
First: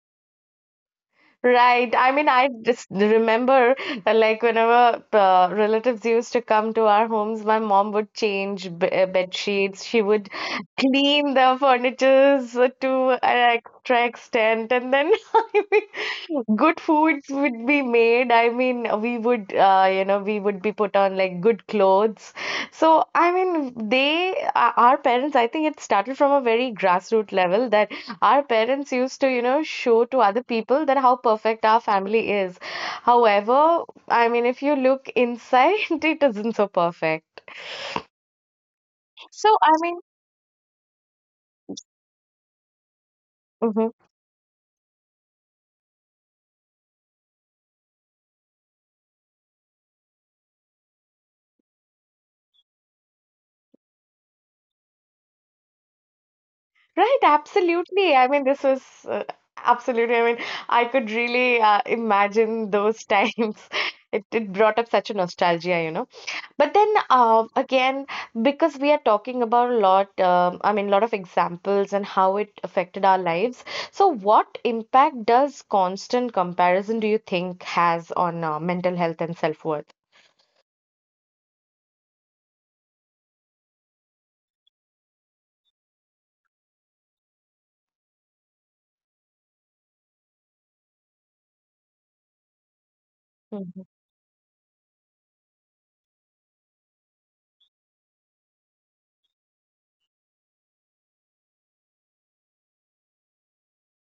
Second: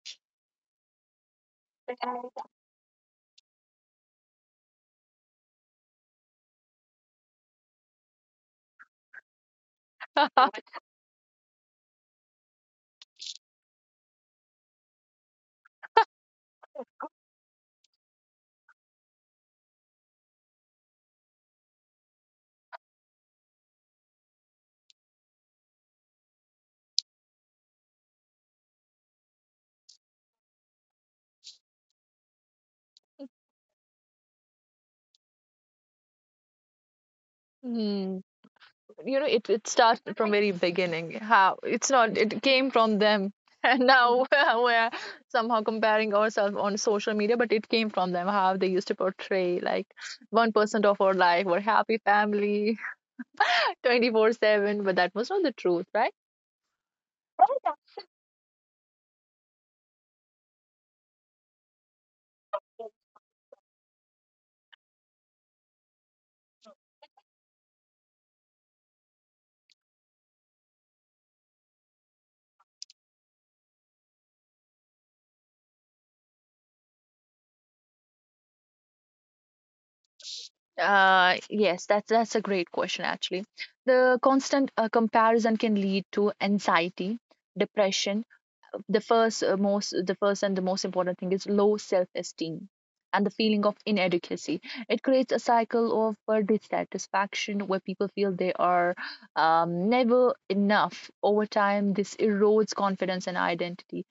Right. I mean, I just remember like whenever relatives used to come to our homes, my mom would change b bed sheets. She would
Ah.
clean the furnitures to an extra extent, and then [laughs] good foods would be made. I mean, we would, you know, we would be put on like good clothes. So, I mean, they, our parents, I think it started from a very grassroots level that our parents used to, you know, show to other people that how perfect our family is. However, I mean, if you look inside, [laughs] it isn't so perfect.
Hmm. You know, it
So,
it
I mean,
starts from very beginning, how it's not, it came from them [laughs] and
mm-hmm.
now [laughs] we're somehow comparing ourselves on social media, but it came from them, how they used to portray like 1% of our life we're happy family [laughs] 24/7. But that was not the truth, right?
Right, absolutely. I mean, this was uh, absolutely. I mean, I could really imagine those times. [laughs] It brought up such a nostalgia, you know. But then again, because we are talking about a lot, I mean, a lot of examples and how it affected our lives. So, what impact does constant comparison do you think has on mental health and self-worth?
Yes, that's a great question actually. The constant comparison can lead to anxiety, depression. The first and the most important thing is low self-esteem and the feeling of
Mm-hmm.
inadequacy. It creates a cycle of dissatisfaction where people feel they are never enough. Over time, this erodes confidence and identity.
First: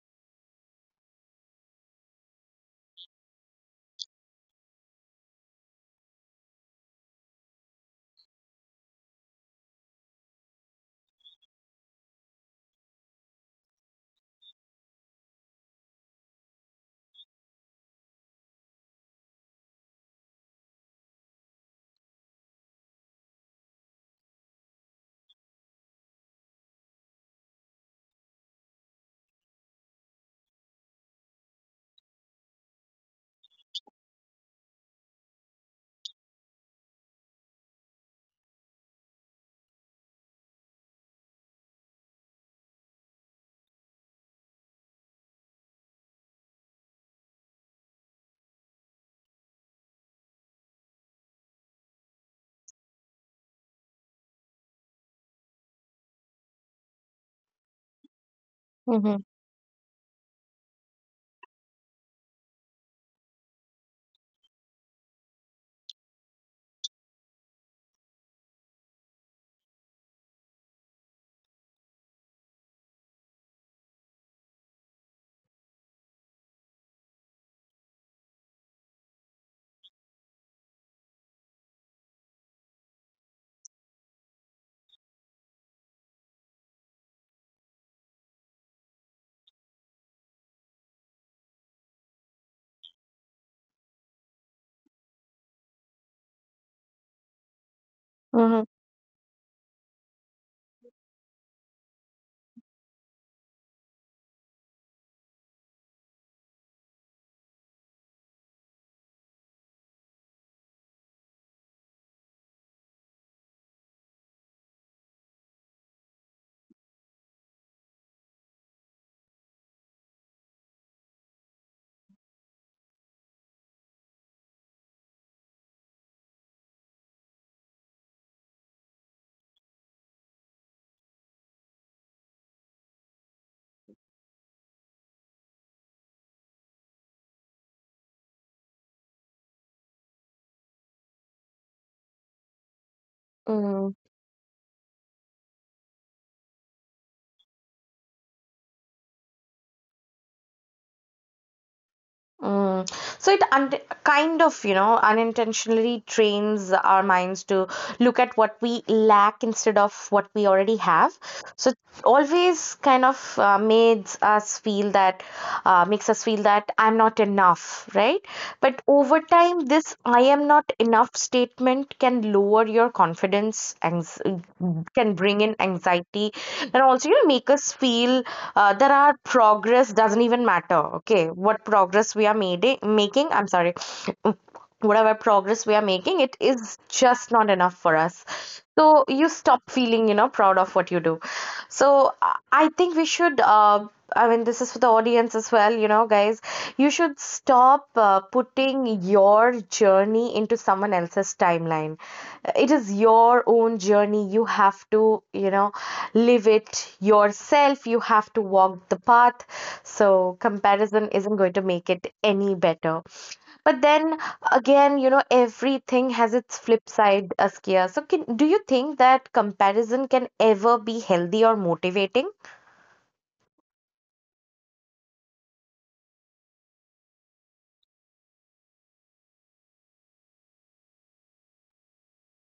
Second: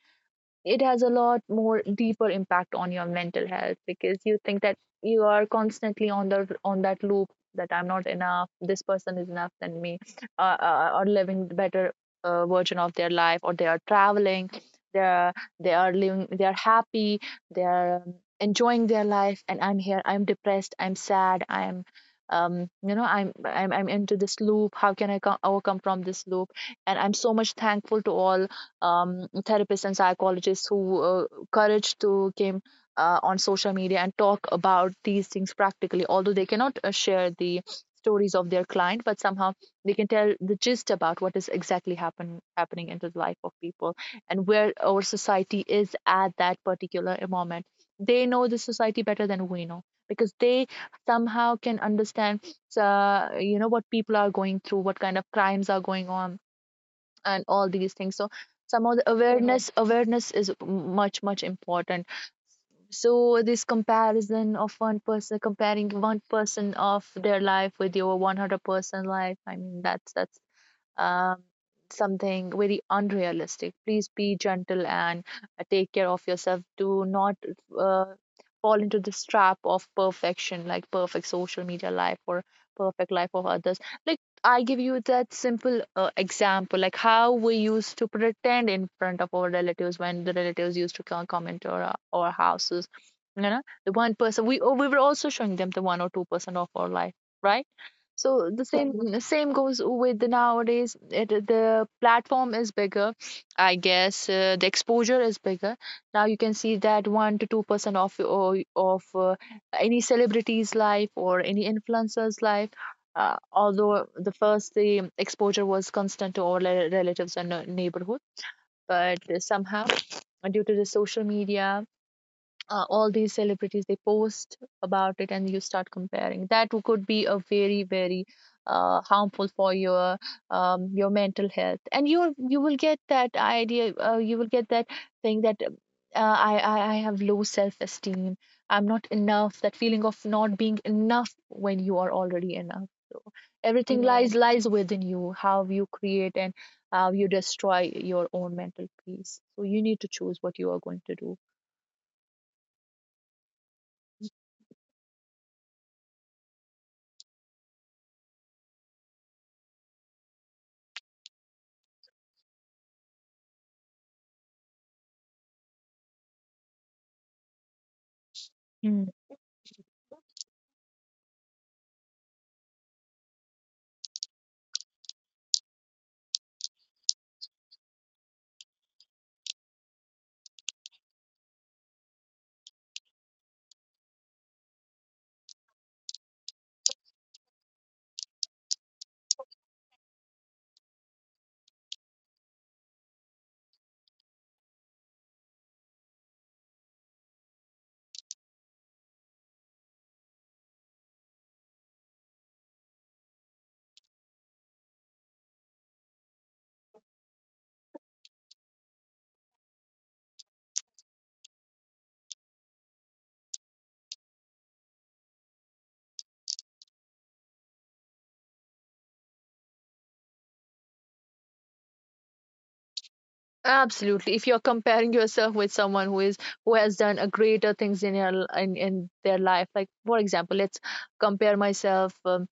It has a lot more deeper impact on your mental health because you think that you are constantly on the on that loop, that I'm not enough, this person is enough than me, or living the better version of their life, or they are traveling, they are they are living, they are happy, they are enjoying their life, and I'm here, I'm depressed, I'm sad, I'm you know I'm into this loop. How can I overcome from this loop? And I'm so much thankful to all therapists and psychologists who courage to came on social media and talk about these things practically, although they cannot share the stories of their client, but somehow they can tell the gist about what is exactly happening into the life of people and where our society is at that particular moment. They know the society better than we know, because they somehow can understand what people are going through, what kind of crimes are going on, and all these things. So somehow the
Mm-hmm.
awareness is much much important. So this comparison of one person, comparing one person of their life with your 100-person life, I mean that's um, something very unrealistic. Please be gentle and take care of yourself. Do not uh, fall into this trap of perfection, like perfect social media life or perfect life of others. Like I give you that simple example, like how we used to pretend in front of our relatives when the relatives used to come into our houses. You know, the one person we were also showing them the 1 or 2% of our life, right? So the same goes with the nowadays. The platform is bigger, I guess. The exposure is bigger. Now you can see that 1 to 2% of any celebrity's life or any influencer's life. Although the exposure was constant to all relatives and neighborhood, but somehow due to the social media, all these celebrities, they post about it and you start comparing. That could be a very very harmful for your mental health, and you will get that idea. You will get that thing that I have low self esteem. I'm not enough, that feeling of not being enough when you are already enough.
Mm-hmm.
Everything, yes, lies, yes, lies within you. How you create and how you destroy your own mental peace, so you need to choose what you are going to do.
Mm. So it un kind of, you know, unintentionally trains our minds to look at what we lack instead of what we already have. So it always kind of makes us feel that I'm not enough, right? But over time, this I am not enough statement can lower your confidence, can bring in anxiety, and also you know, make us feel that our progress doesn't even matter. Okay, what progress we are made, making, I'm sorry, whatever progress we are making, it is just not enough for us. So you stop feeling, you know, proud of what you do. So I think we should. I mean, this is for the audience as well, you know, guys. You should stop putting your journey into someone else's timeline. It is your own journey. You have to, you know, live it yourself. You have to walk the path. So comparison isn't going to make it any better. But then again, you know, everything has its flip side, Askia. So, can, do you think that comparison can ever be healthy or motivating?
Absolutely. If you're comparing yourself with someone who has done a greater things in in their life, like for example, let's compare myself. um,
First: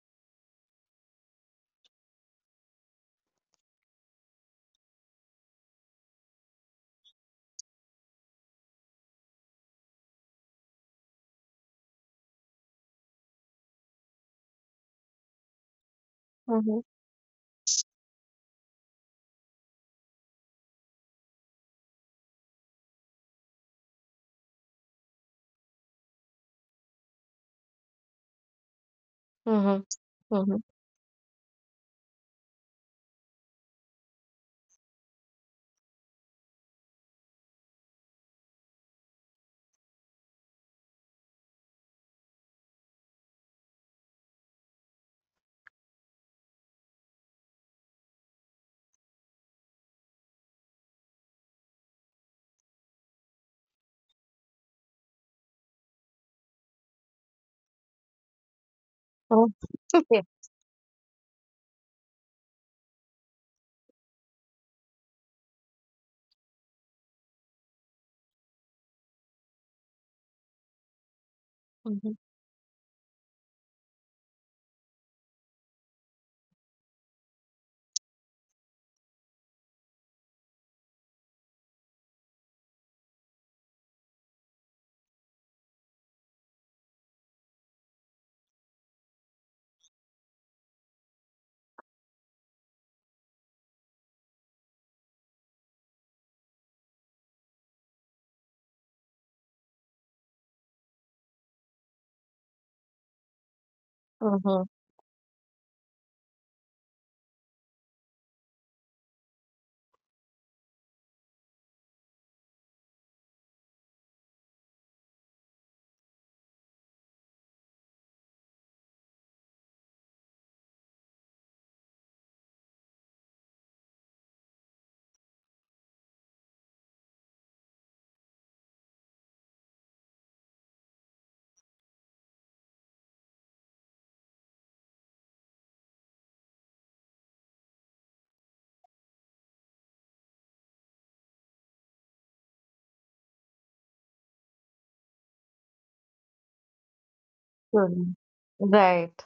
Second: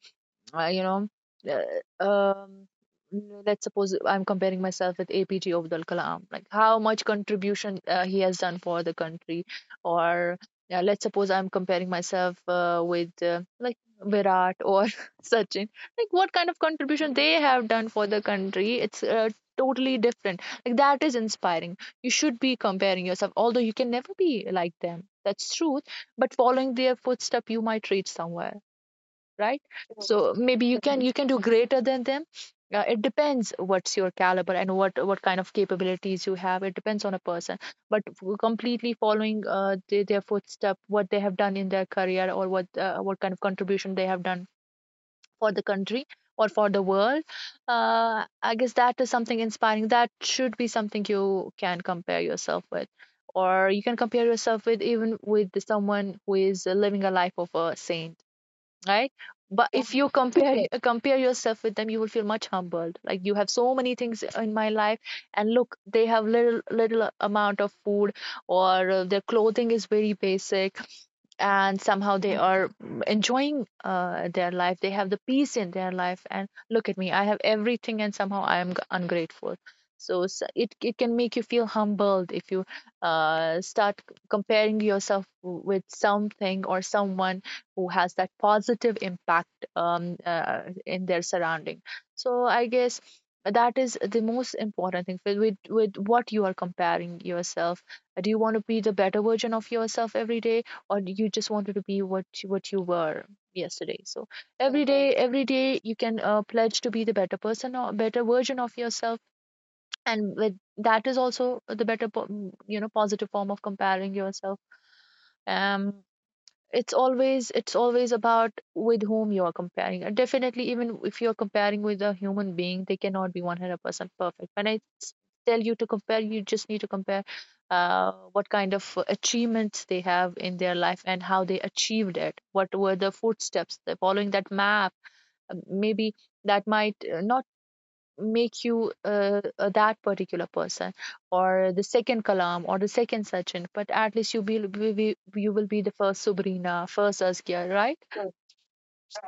uh, you know, uh, um, n- let's suppose I'm comparing myself with APG Abdul Kalam, like how much contribution he has done for the country, or yeah, let's suppose I'm comparing myself with like Virat or [laughs] Sachin, like what kind of
Mm-hmm.
contribution they have done for the country. It's totally different. Like that is inspiring. You should be comparing yourself, although you can never be like them. That's truth. But following their footstep, you might reach somewhere, right?
Mm-hmm.
So
Mm-hmm.
maybe you can do greater than them. It depends what's your caliber and what kind of capabilities you have. It depends on a person. But completely following their footstep, what they have done in their career, or what kind of contribution they have done for the country or for the world. I guess that is something inspiring. That should be something you can compare yourself with, or you can compare yourself with even with someone who is living a life of a saint, right? But yeah, if you
Okay.
compare [laughs] compare yourself with them, you will feel much humbled. Like you have so many things in my life, and look, they have little amount of food, or their clothing is very basic, and somehow
Mm-hmm.
they are enjoying their life. They have the peace in their life, and look at me, I have everything and somehow I am ungrateful. So it can make you feel humbled if you start comparing yourself with something or someone who has that positive impact in their surrounding. So I guess that is the most important thing, with what you are comparing yourself. Do you want to be the better version of yourself every day, or you just wanted to be what you were yesterday? So
Mm-hmm.
every day you can pledge to be the better person or better version of yourself. And with that is also the better positive form of comparing yourself. um it's always about with whom you are comparing, and definitely even if you're comparing with a human being, they cannot be 100% perfect. When I tell you to compare, you just need to compare what kind of achievements they have in their life and how they achieved it, what were the footsteps, the following that map. Maybe that might not make you that particular person, or the second Kalam or the second Sachin, but at least you will be the first Sabrina, first Askia, right?
Right.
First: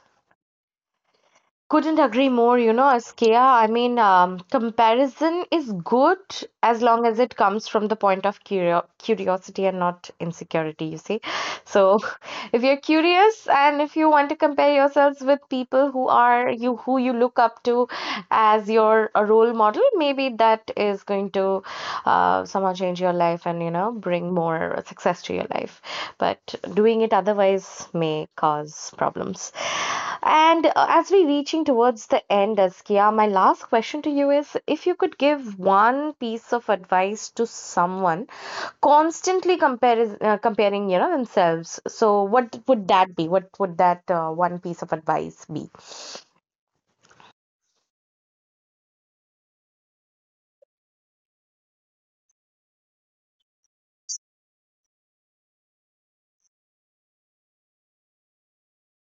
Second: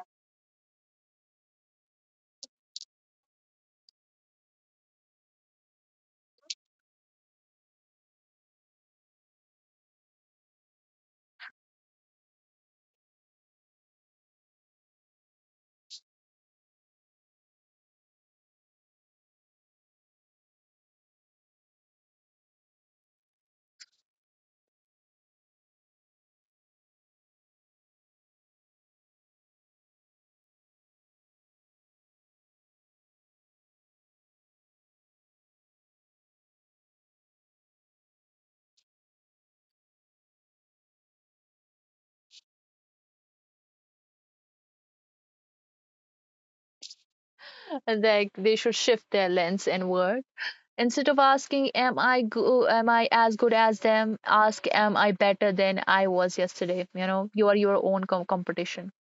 Couldn't agree more, you know, Askia. I mean, comparison is good as long as it comes from the point of curiosity and not insecurity, you see. So, [laughs] if you're curious and if you want to compare yourselves with people who are you who you look up to as your a role model, maybe that is going to somehow change your life and you know bring more success to your life, but doing it otherwise may cause problems. And as we reaching towards the end, Askia, my last question to you is if you could give one piece of advice to someone comparing you know themselves, so what would that be, what would that one piece of advice be?
And like, they should shift their lens inward instead of asking, "Am I go? Am I as good as them?" Ask, "Am I better than I was yesterday?" You know, you are your own competition.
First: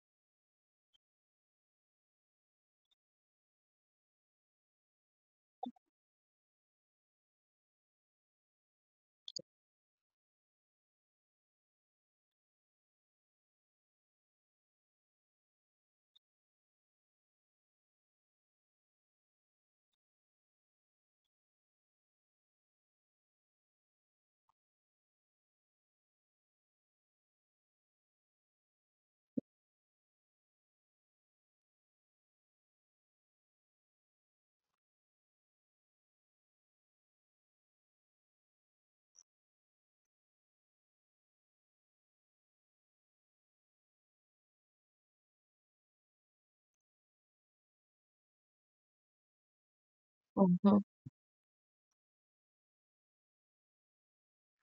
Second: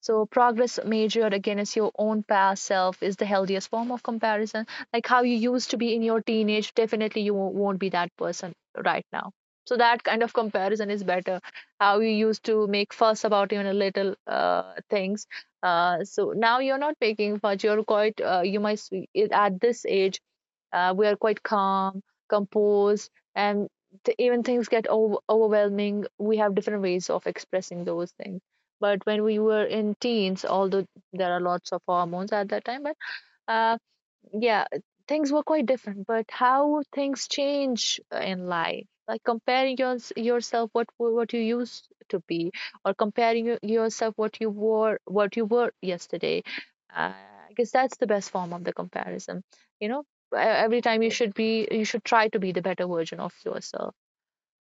So progress measured against your own past self is the healthiest form of comparison. Like how you used to be in your teenage, definitely you won't be that person right now. So that kind of comparison is better. How you used to make fuss about even little things. So now you're not making fuss. You're quite. At this age, we are quite calm, composed, and even things get overwhelming, we have different ways of expressing those things. But when we were in teens, although there are lots of hormones at that time, but uh, yeah, things were quite different, but how things change in life, like comparing yourself what you used to be, or comparing yourself what you were yesterday. Uh, I guess that's the best form of the comparison. You know,
Mm-hmm.
every time you, yes, should be you should try to be the better version of yourself,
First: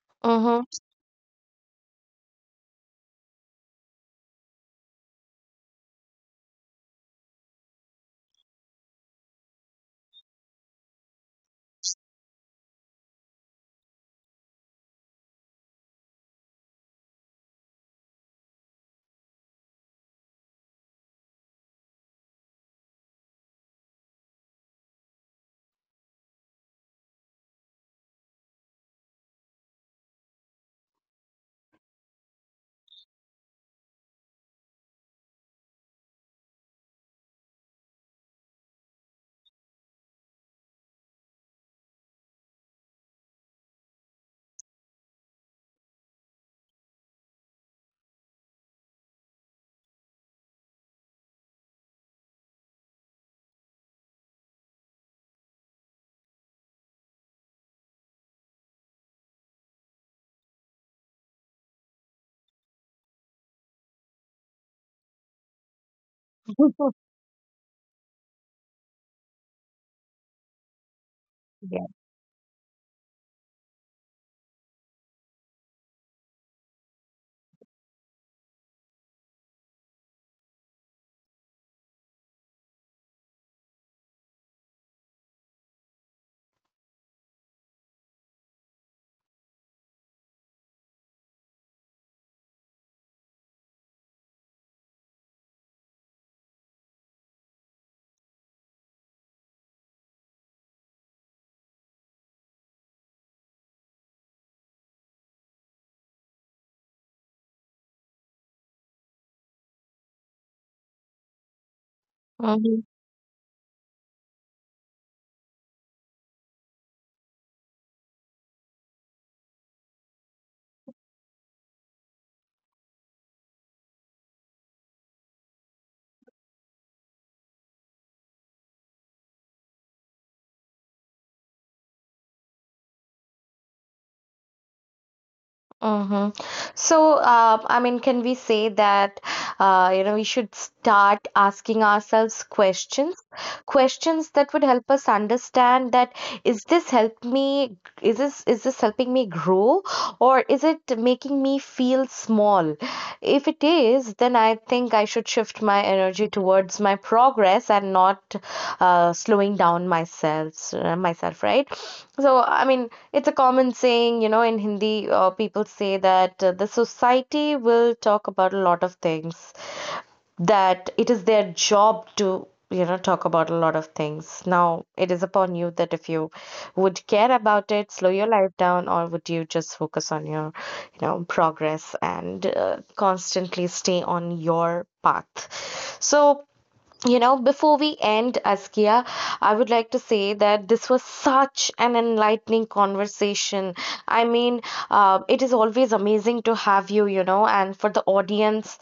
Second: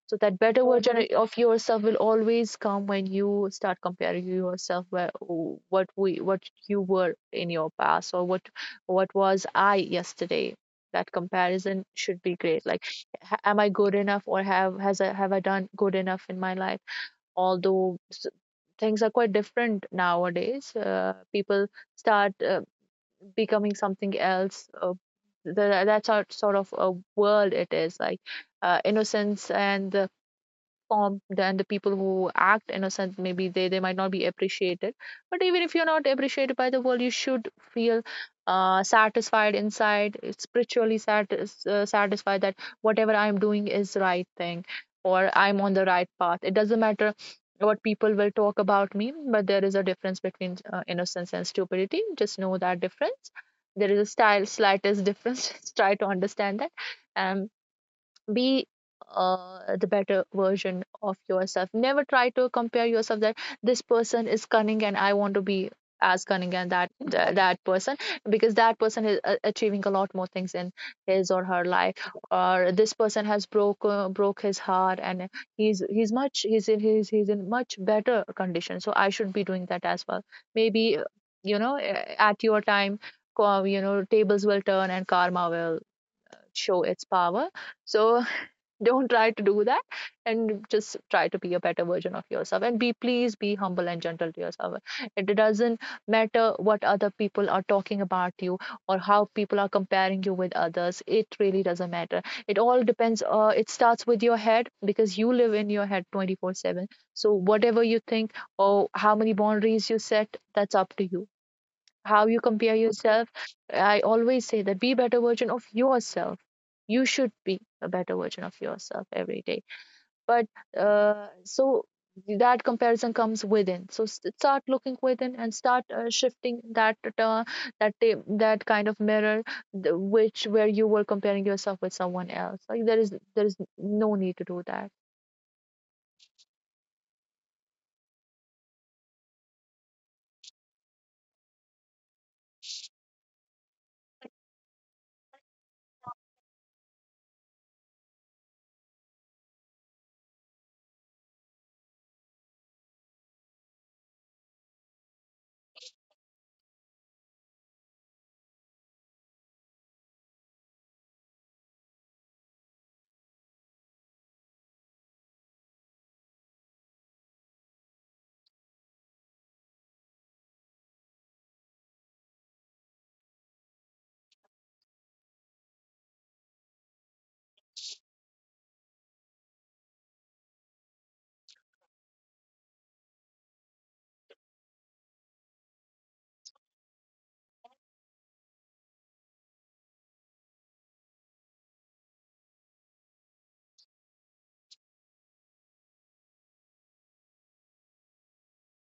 so that
Mm-hmm.
better, version, mhm, of yourself will always come when you start comparing yourself, where what you were in your past, or what was I yesterday. That comparison should be great, like am I good enough, or have I done good enough in my life. Although things are quite different nowadays. People start becoming something else. That's our sort of a world. It is like innocence and the form, and the people who act innocent, maybe they might not be appreciated. But even if you're not appreciated by the world, you should feel satisfied inside, spiritually satisfied, that whatever I'm doing is right thing, or I'm on the right path. It doesn't matter what people will talk about me, but there is a difference between innocence and stupidity. Just know that difference. There is a style slightest difference. [laughs] Just try to understand that, and be the better version of yourself. Never try to compare yourself that this person is cunning and I want to be as cunning and that person, because that person is achieving a lot more things in his or her life. Or this person has broke his heart, and he's much he's in he's, he's in much better condition, so I should be doing that as well. Maybe at your time, tables will turn and karma will show its power. So don't try to do that, and just try to be a better version of yourself. And be please be humble and gentle to yourself. It doesn't matter what other people are talking about you, or how people are comparing you with others. It really doesn't matter. It all depends, it starts with your head, because you live in your head 24/7. So whatever you think, or how many boundaries you set, that's up to you, how you
[laughs]
compare
Yeah.
yourself. I always say that be better version of yourself. You should be a better version of yourself every day. But so that comparison comes within. So start looking within and start shifting that kind of mirror, which where you were comparing yourself with someone else. Like there is no need to do that.
Mm-hmm. So, I mean, can we say that, you know, we should start asking ourselves questions, questions that would help us understand that is this help me, is this helping me grow, or is it making me feel small? If it is, then I think I should shift my energy towards my progress and not myself, right? So, I mean, it's a common saying, you know, in Hindi, people say that the society will talk about a lot of things, that it is their job to you know talk about a lot of things. Now it is upon you that if you would care about it slow your life down or would you just focus on your you know progress and constantly stay on your path. So you know, before we end, Askia, I would like to say that this was such an enlightening conversation. I mean, it is always amazing to have you, you know, and for the audience,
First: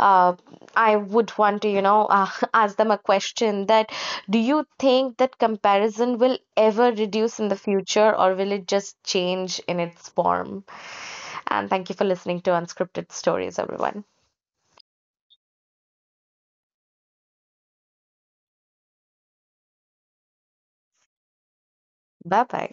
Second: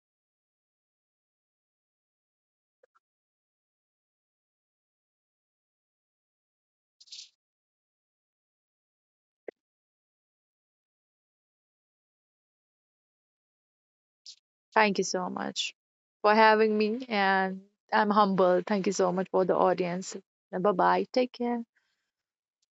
uh, I would want to, you know, [laughs] ask them a question that do you think that comparison will ever reduce in the future or will it just change in its form? And thank you for listening to Unscripted Stories, everyone.
Thank you so much for having me, and I'm humbled. Thank you so much for the audience. Bye bye. Take care.
Bye bye.